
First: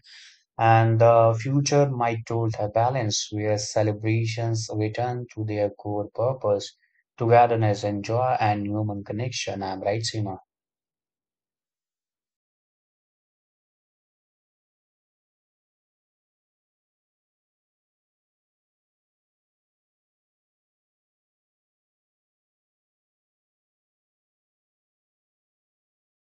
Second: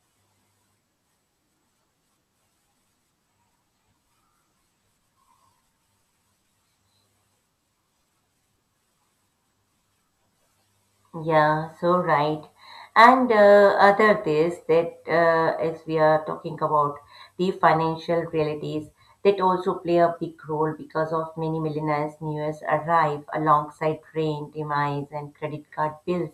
[SPEAKER 2] And the future might hold a balance where celebrations return to their core purpose, togetherness and joy and human connection. I'm right, Sima.
[SPEAKER 1] Yeah, so right. And other this that as we are talking about the financial realities that also play a big role because of many millionaires newest arrive alongside drain, demise and credit card bills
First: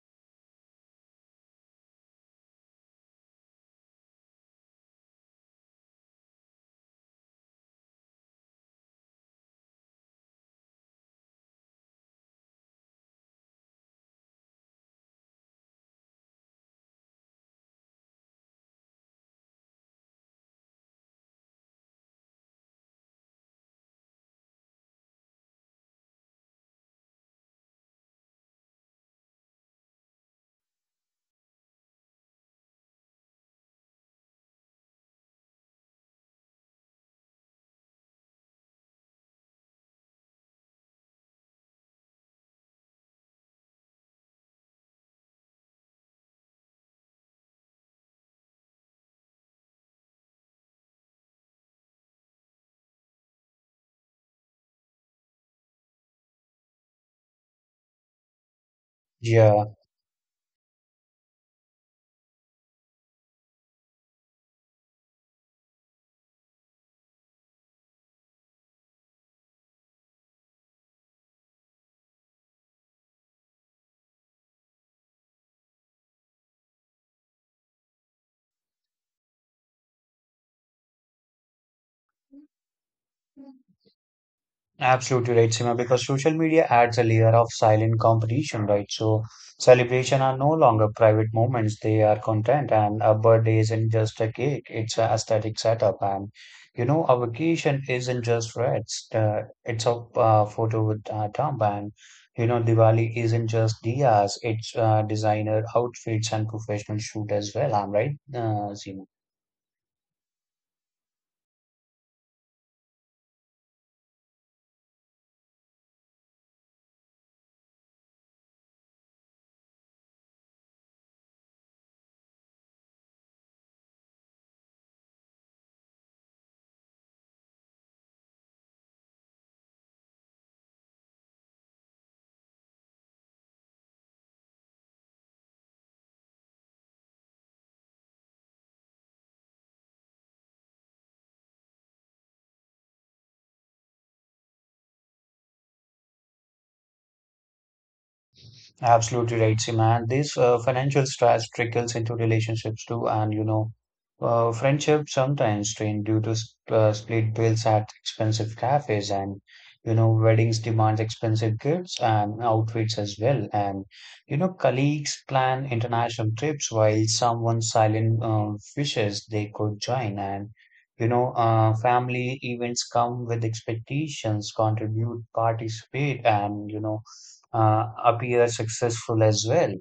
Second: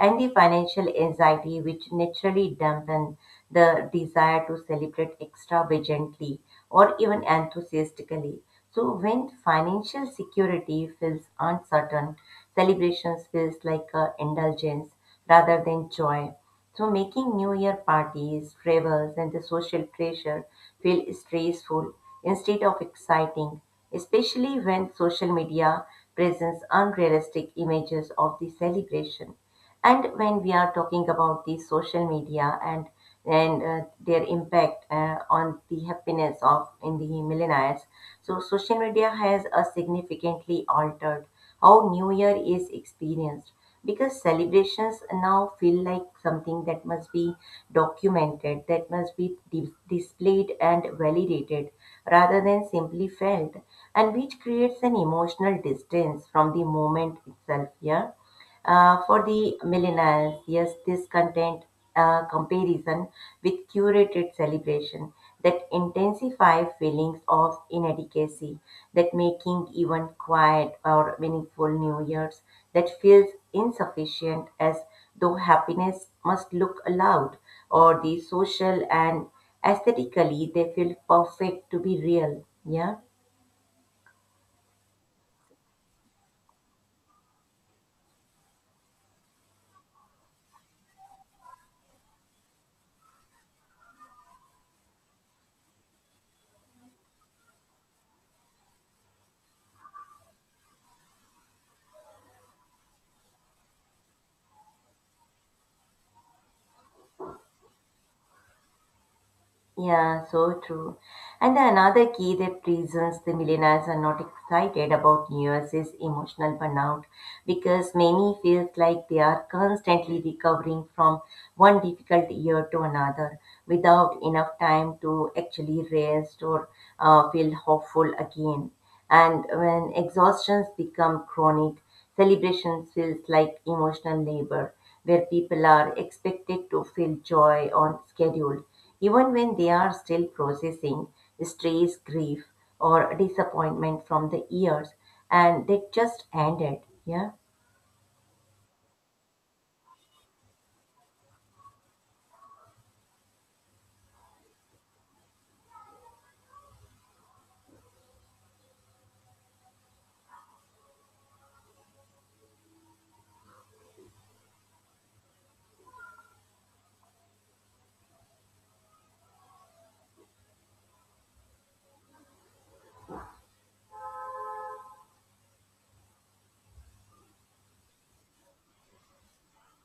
[SPEAKER 1] and the financial anxiety which naturally dampen the desire to celebrate extravagantly or even enthusiastically. So when financial security feels uncertain, celebrations feels like a indulgence rather than joy. So making New Year parties, travels, and the social pressure feel stressful instead of exciting, especially when social media presents unrealistic images of the celebration. And when we are talking about the social media and their impact on the happiness of in the millionaires. So social media has significantly altered how New Year is experienced because celebrations now feel like something that must be documented, that must be displayed and validated rather than simply felt, and which creates an emotional distance from the moment itself. Yeah. For the
[SPEAKER 2] Yeah.
[SPEAKER 1] millennials, yes, this content comparison with curated celebration that intensify feelings of inadequacy, that making even quiet or meaningful New Year's that feels insufficient as though happiness must look loud or the social and aesthetically they feel perfect to be real. Yeah.
[SPEAKER 2] Absolutely right, Sima, because social media adds a layer of silent competition, right? So celebration are no longer private moments, they are content, and a birthday isn't just a cake, it's an aesthetic setup. And you know, a vacation isn't just rest, it's a photo with thumb, and you know, Diwali isn't just diyas, it's designer outfits and professional shoot as well. I'm right, Seema?
[SPEAKER 1] Yeah, so true. And another key that reasons the millennials are not excited about New Year's is emotional burnout because many feels like they are constantly recovering from one difficult year to another without enough time to actually rest or feel hopeful again. And when exhaustions become chronic, celebrations feels like emotional labor where people are expected to feel joy on schedule even when they are still processing stress, grief, or disappointment from the years and they just ended. Yeah.
[SPEAKER 2] Absolutely right, Seema. And this financial stress trickles into relationships too. And you know, friendship sometimes strain due to sp split bills at expensive cafes, and you know, weddings demand expensive gifts and outfits as well. And you know, colleagues plan international trips while someone silent wishes they could join. And you know, family events come with expectations, contribute, participate, and you know, appear successful as well.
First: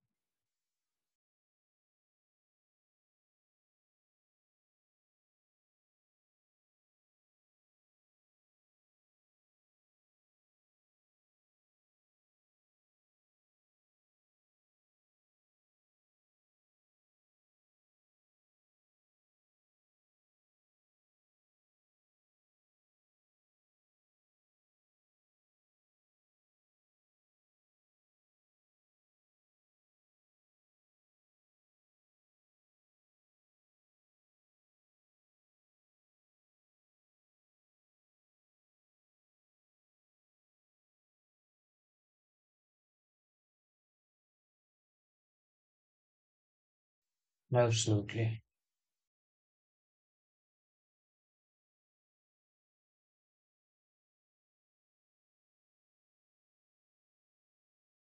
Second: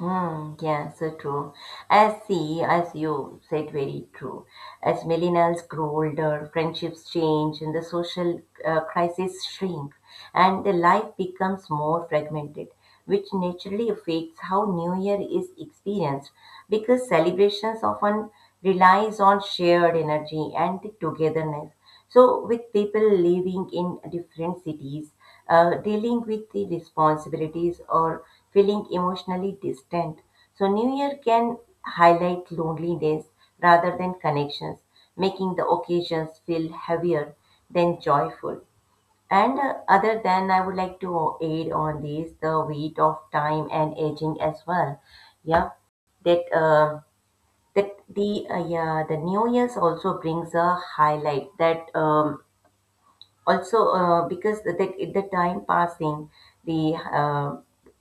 [SPEAKER 1] Mm, yes, so true. As see, as you said, very true. As millennials grow older, friendships change, and the social crises shrink, and the life becomes more fragmented, which naturally affects how New Year is experienced, because celebrations often relies on shared energy and the togetherness. So, with people living in different cities dealing with the responsibilities or feeling emotionally distant. So, New Year can highlight loneliness rather than connections, making the occasions feel heavier than joyful. And other than, I would like to aid on this the weight of time and aging as well. Yeah, that that
[SPEAKER 2] Absolutely.
[SPEAKER 1] the yeah the New Year's also brings a highlight that also because that at the time passing the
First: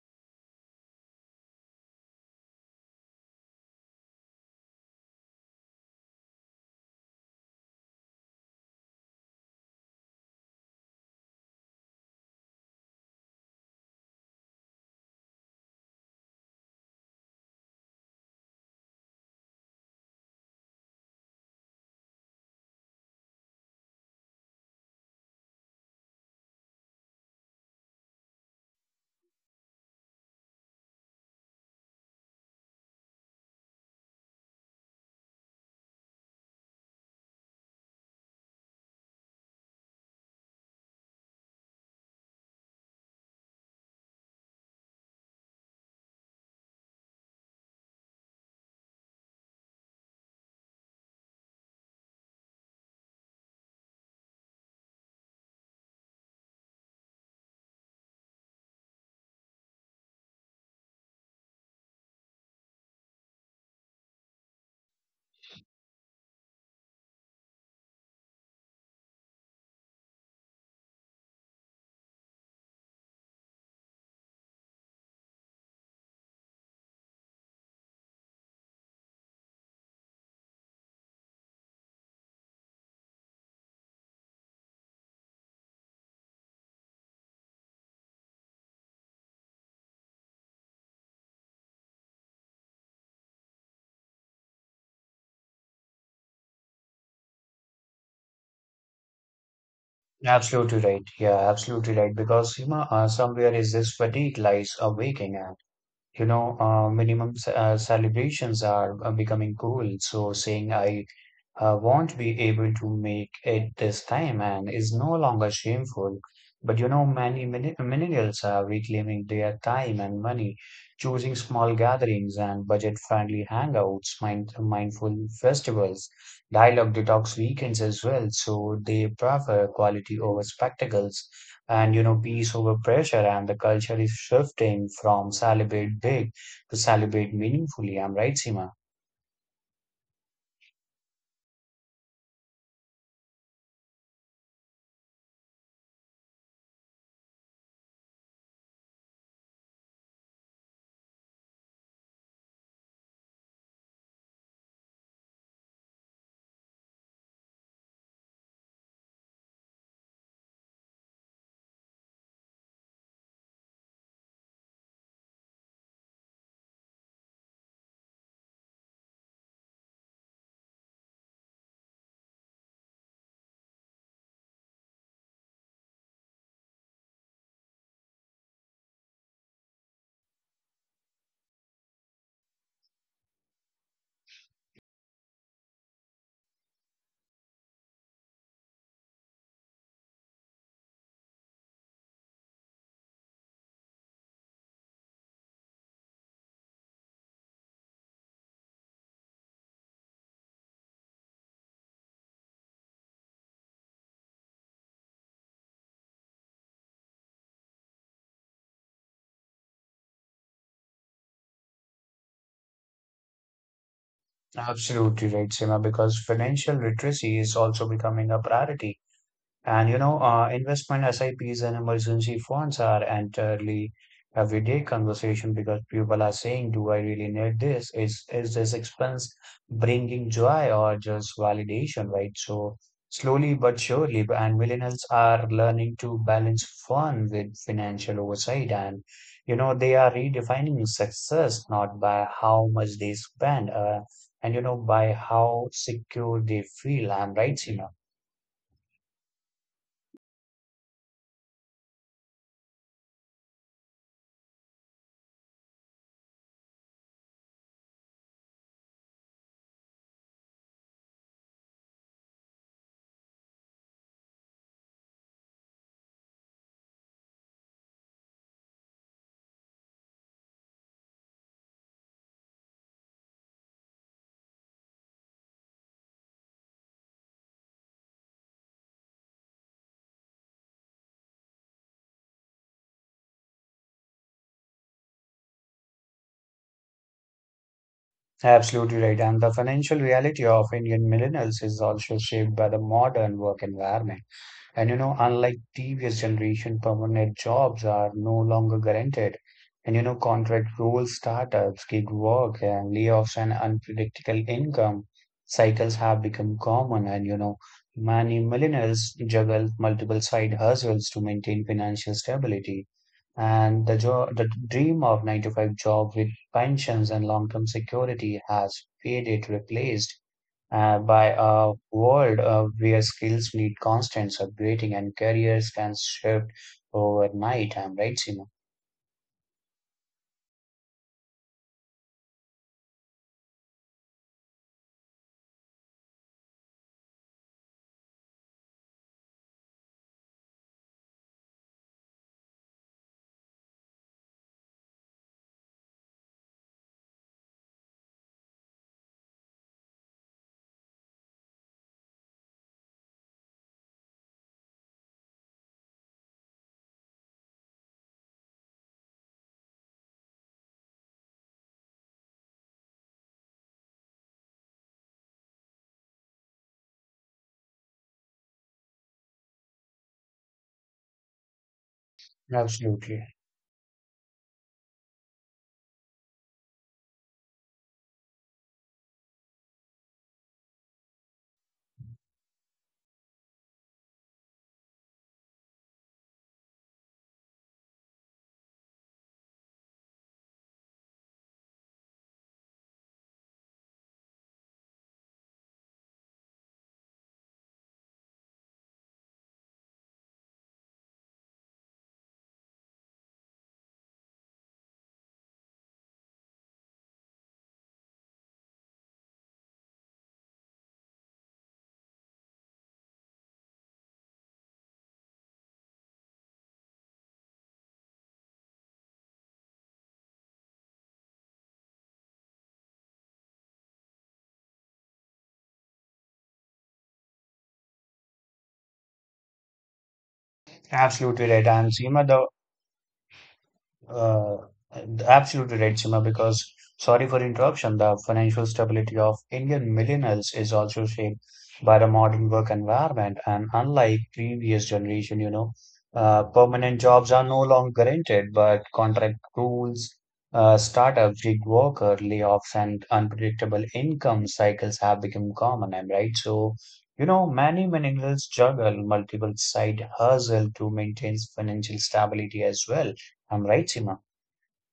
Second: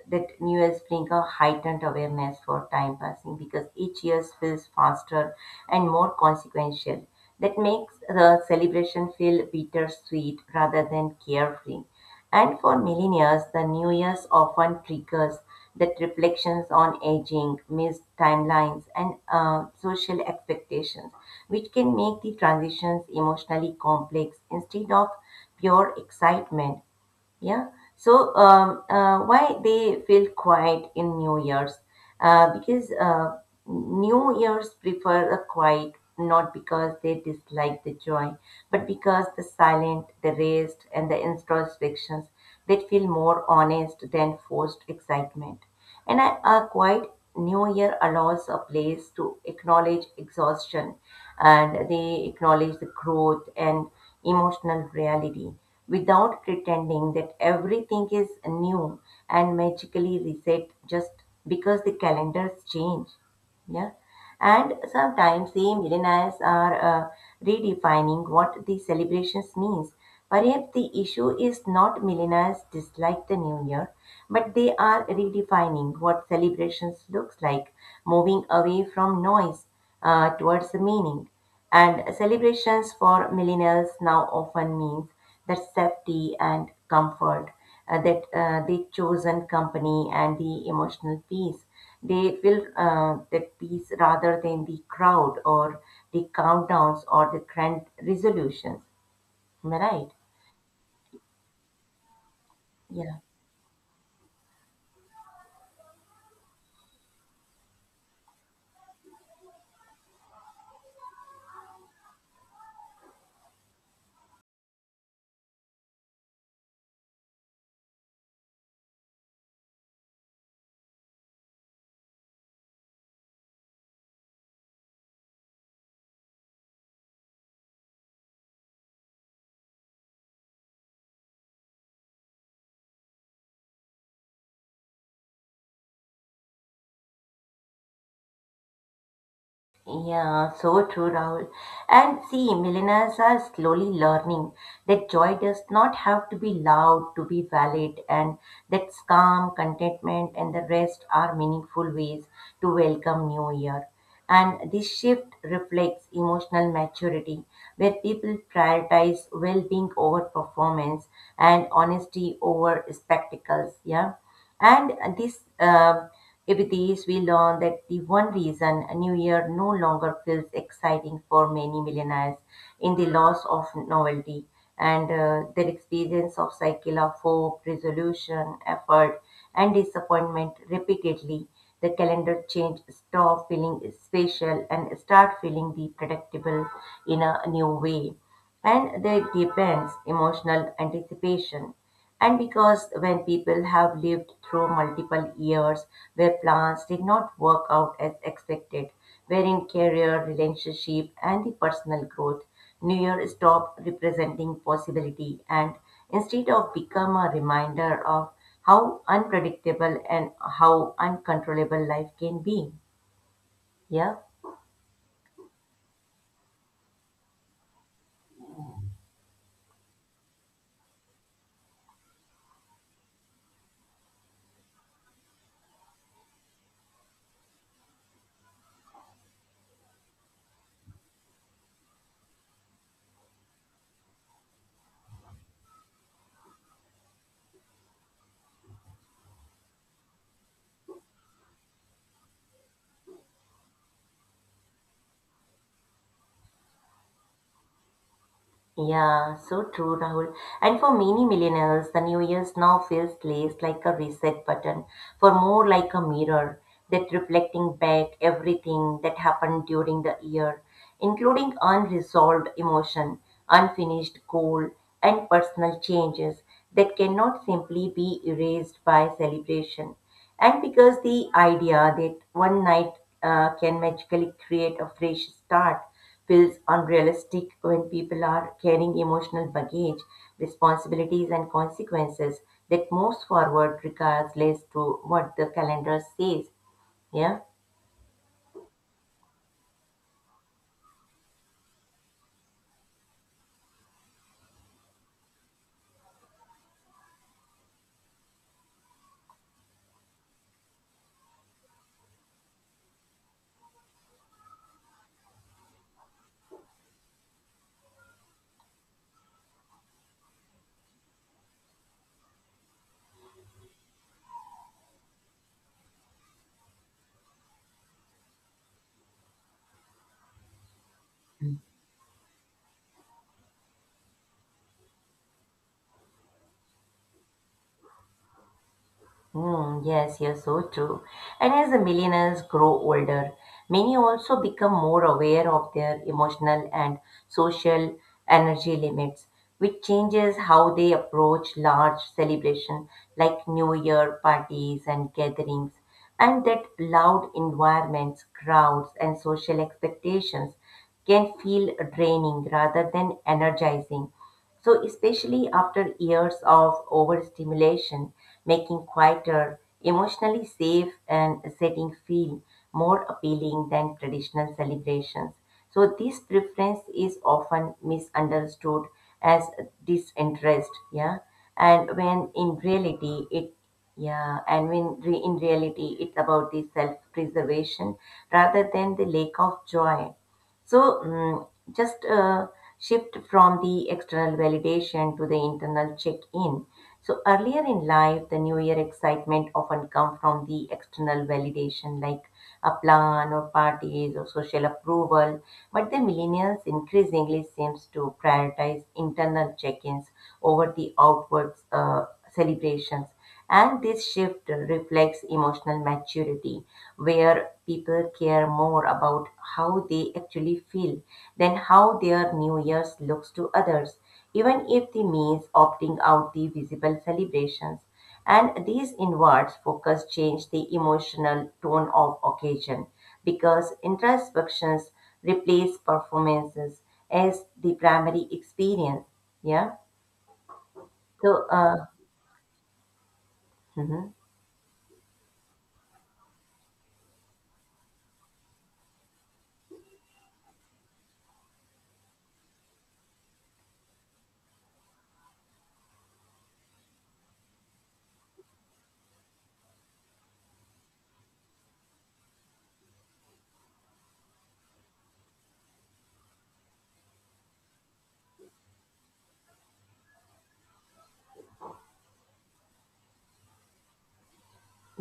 [SPEAKER 1] that new year's bring a heightened awareness for time passing because each year feels faster and more consequential that makes the celebration feel bittersweet rather than carefree, and for millennials, the New Year's often triggers that reflections on aging, missed timelines, and social expectations, which can make the transitions emotionally complex instead of pure excitement. Yeah. So why they feel quiet in New Year's? Because New Year's prefer a quiet, not because they dislike the joy, but because the silent, the rest, and the introspections that feel more honest than forced excitement. And I, a quiet New Year allows a place to acknowledge exhaustion and they acknowledge the growth and emotional reality without pretending that everything is new and magically reset just because the calendars change. Yeah. And sometimes the millennials are redefining what the celebrations means. Perhaps the issue is not millennials dislike the new year, but they are redefining what celebrations looks like, moving away from noise towards the meaning. And celebrations for millennials now often means that safety and comfort, that the chosen company and the emotional peace. They will that peace rather than the crowd or the countdowns or the grand resolutions. Am I right?
[SPEAKER 2] Absolutely right. Yeah, absolutely right. Because you know,
[SPEAKER 1] Yeah.
[SPEAKER 2] somewhere is this fatigue lies awaking at. You know, celebrations are becoming cool. So saying I won't be able to make it this time and is no longer shameful. But you know, many millennials are reclaiming their time and money, choosing small gatherings and budget-friendly hangouts, mindful festivals, dialogue detox weekends as well. So they prefer quality over spectacles and, you know, peace over pressure. And the culture is shifting from celebrate big to celebrate meaningfully. I'm right, Seema.
[SPEAKER 1] Yeah, so true, Rahul. And see, millennials are slowly learning that joy does not have to be loud to be valid, and that calm, contentment, and the rest are meaningful ways to welcome New Year. And this shift reflects emotional maturity, where people prioritize well being over performance and honesty over spectacles. Yeah, and this. With these, we learn that the one reason a new year no longer feels exciting for many millionaires in the loss of novelty and their experience of cycle of hope, resolution, effort, and disappointment repeatedly. The calendar change stop feeling special and start feeling the predictable in a new way. And they depends emotional anticipation. And because when people have lived through multiple years where plans did not work out as expected, wherein career, relationship, and the personal growth, New Year stopped representing possibility and instead of become a reminder of how unpredictable and how uncontrollable life can be. Yeah.
[SPEAKER 2] Absolutely right, Seema, because financial literacy is also becoming a priority. And you know, investment SIPs and emergency funds are entirely everyday conversation because people are saying, "Do I really need this? Is this expense bringing joy or just validation?" Right? So slowly but surely, and millennials are learning to balance fun with financial oversight, and you know, they are redefining success not by how much they spend, and you know, by how secure they feel. I'm right, Seema?
[SPEAKER 1] Yeah, so true, Rahul. And for many millennials, the New Year's now feels less like a reset button, for more like a mirror that reflecting back everything that happened during the year, including unresolved emotion, unfinished goal, and personal changes that cannot simply be erased by celebration. And because the idea that one night can magically create a fresh start feels unrealistic when people are carrying emotional baggage, responsibilities, and consequences that moves forward regards less to what the calendar says. Yeah.
[SPEAKER 2] Absolutely right. And the financial reality of Indian millennials is also shaped by the modern work environment. And you know, unlike previous generation, permanent jobs are no longer guaranteed. And you know, contract roles, startups, gig work, and layoffs and unpredictable income cycles have become common. And you know, many millennials juggle multiple side hustles to maintain financial stability. And the dream of 9 to 5 job with pensions and long-term security has faded, replaced by a world where skills need constant upgrading and careers can shift overnight. I'm right, Seema?
[SPEAKER 1] Hmm, yes, yes, so true. And as the millennials grow older, many also become more aware of their emotional and social energy limits, which changes how they approach large celebration like New Year parties and gatherings, and that loud environments, crowds, and social expectations can feel draining rather than energizing so, especially after years of overstimulation, making quieter, emotionally safe, and setting feel more appealing than traditional celebrations. So, this preference is often misunderstood as disinterest, yeah, and when in reality
[SPEAKER 2] Absolutely.
[SPEAKER 1] it yeah, and when re- in reality it's about the self preservation rather than the lack of joy. So mm, just shift from the external validation to the internal check-in. So earlier in life, the New Year excitement often come from the external validation like a plan or parties or social approval. But the millennials increasingly seems to prioritize internal check-ins over the outward celebrations. And this shift reflects emotional maturity, where people care more about how they actually feel than how their New Year's looks to others, even if the means opting out the visible celebrations. And these inwards focus change the emotional tone of occasion because introspections replace performances as the primary experience. Yeah. So,
[SPEAKER 2] Absolutely right.
[SPEAKER 1] uh,
[SPEAKER 2] And Seema, the
[SPEAKER 1] mhm.
[SPEAKER 2] Uh, absolutely right, Sima, because sorry for interruption, the financial stability of Indian millennials is also shaped by the modern work environment. And unlike previous generation, you know, permanent jobs are no longer guaranteed, but contract rules, startups, gig worker, layoffs, and unpredictable income cycles have become common. Am right. So, you know, many millennials juggle multiple side hustle to maintain financial stability as well. I'm right, Seema.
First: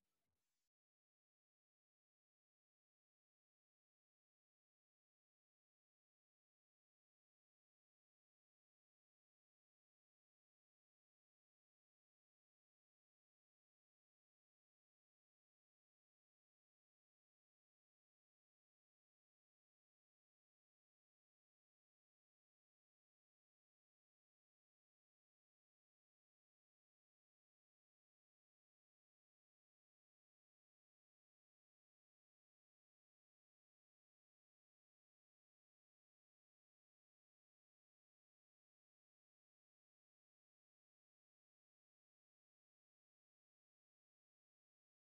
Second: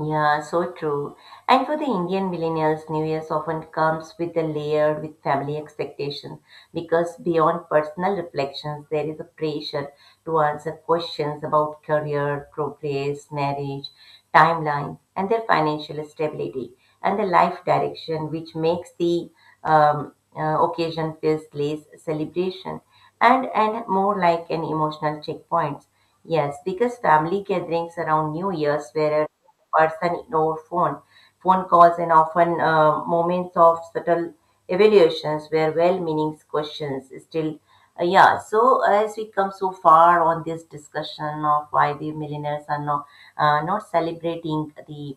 [SPEAKER 1] Yeah, so true. And for the Indian millennials, New Year's often comes with a layered with family expectations because beyond personal reflections, there is a pressure to answer questions about career, progress, marriage, timelines, and their financial stability and the life direction, which makes the occasion feels less celebration and more like an emotional checkpoint. Yes, because family gatherings around New Year's were a person ignore phone calls and often moments of subtle evaluations where well-meaning questions still yeah, so as we come so far on this discussion of why the millionaires are not celebrating the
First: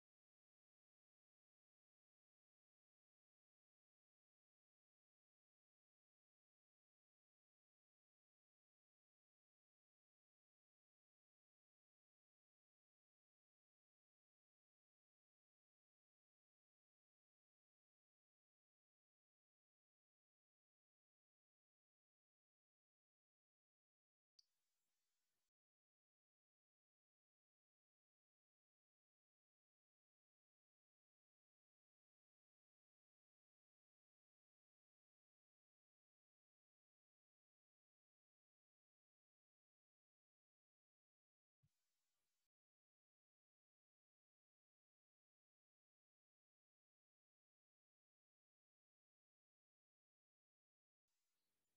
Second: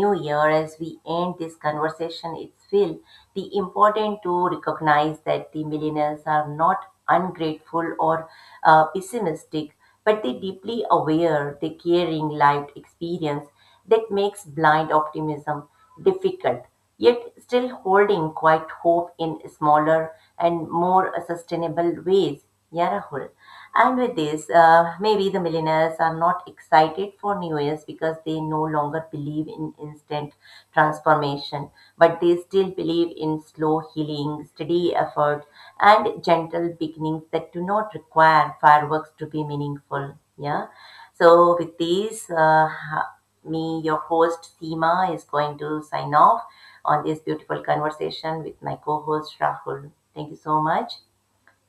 [SPEAKER 1] new year, as we end this conversation, it's feel the important to recognize that the millennials are not ungrateful or pessimistic, but they deeply aware the caring life experience that makes blind optimism difficult, yet still holding quite hope in smaller and more sustainable ways. Yeah, Rahul. And with maybe the millionaires are not excited for New Year's because they no longer believe in instant transformation, but they still believe in slow healing, steady effort, and gentle beginnings that do not require fireworks to be meaningful. Yeah. So, with me, your host Seema, is going to sign off on this beautiful conversation with my co host Rahul. Thank you so much.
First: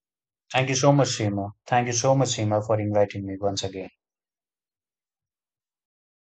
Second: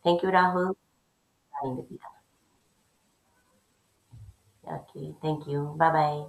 [SPEAKER 1] Thank you,
[SPEAKER 2] Thank you
[SPEAKER 1] Rahul.
[SPEAKER 2] so much, Seema.
[SPEAKER 1] Bye.
[SPEAKER 2] Thank you so much, Seema, for inviting me once again.
[SPEAKER 1] Okay, thank you. Bye bye.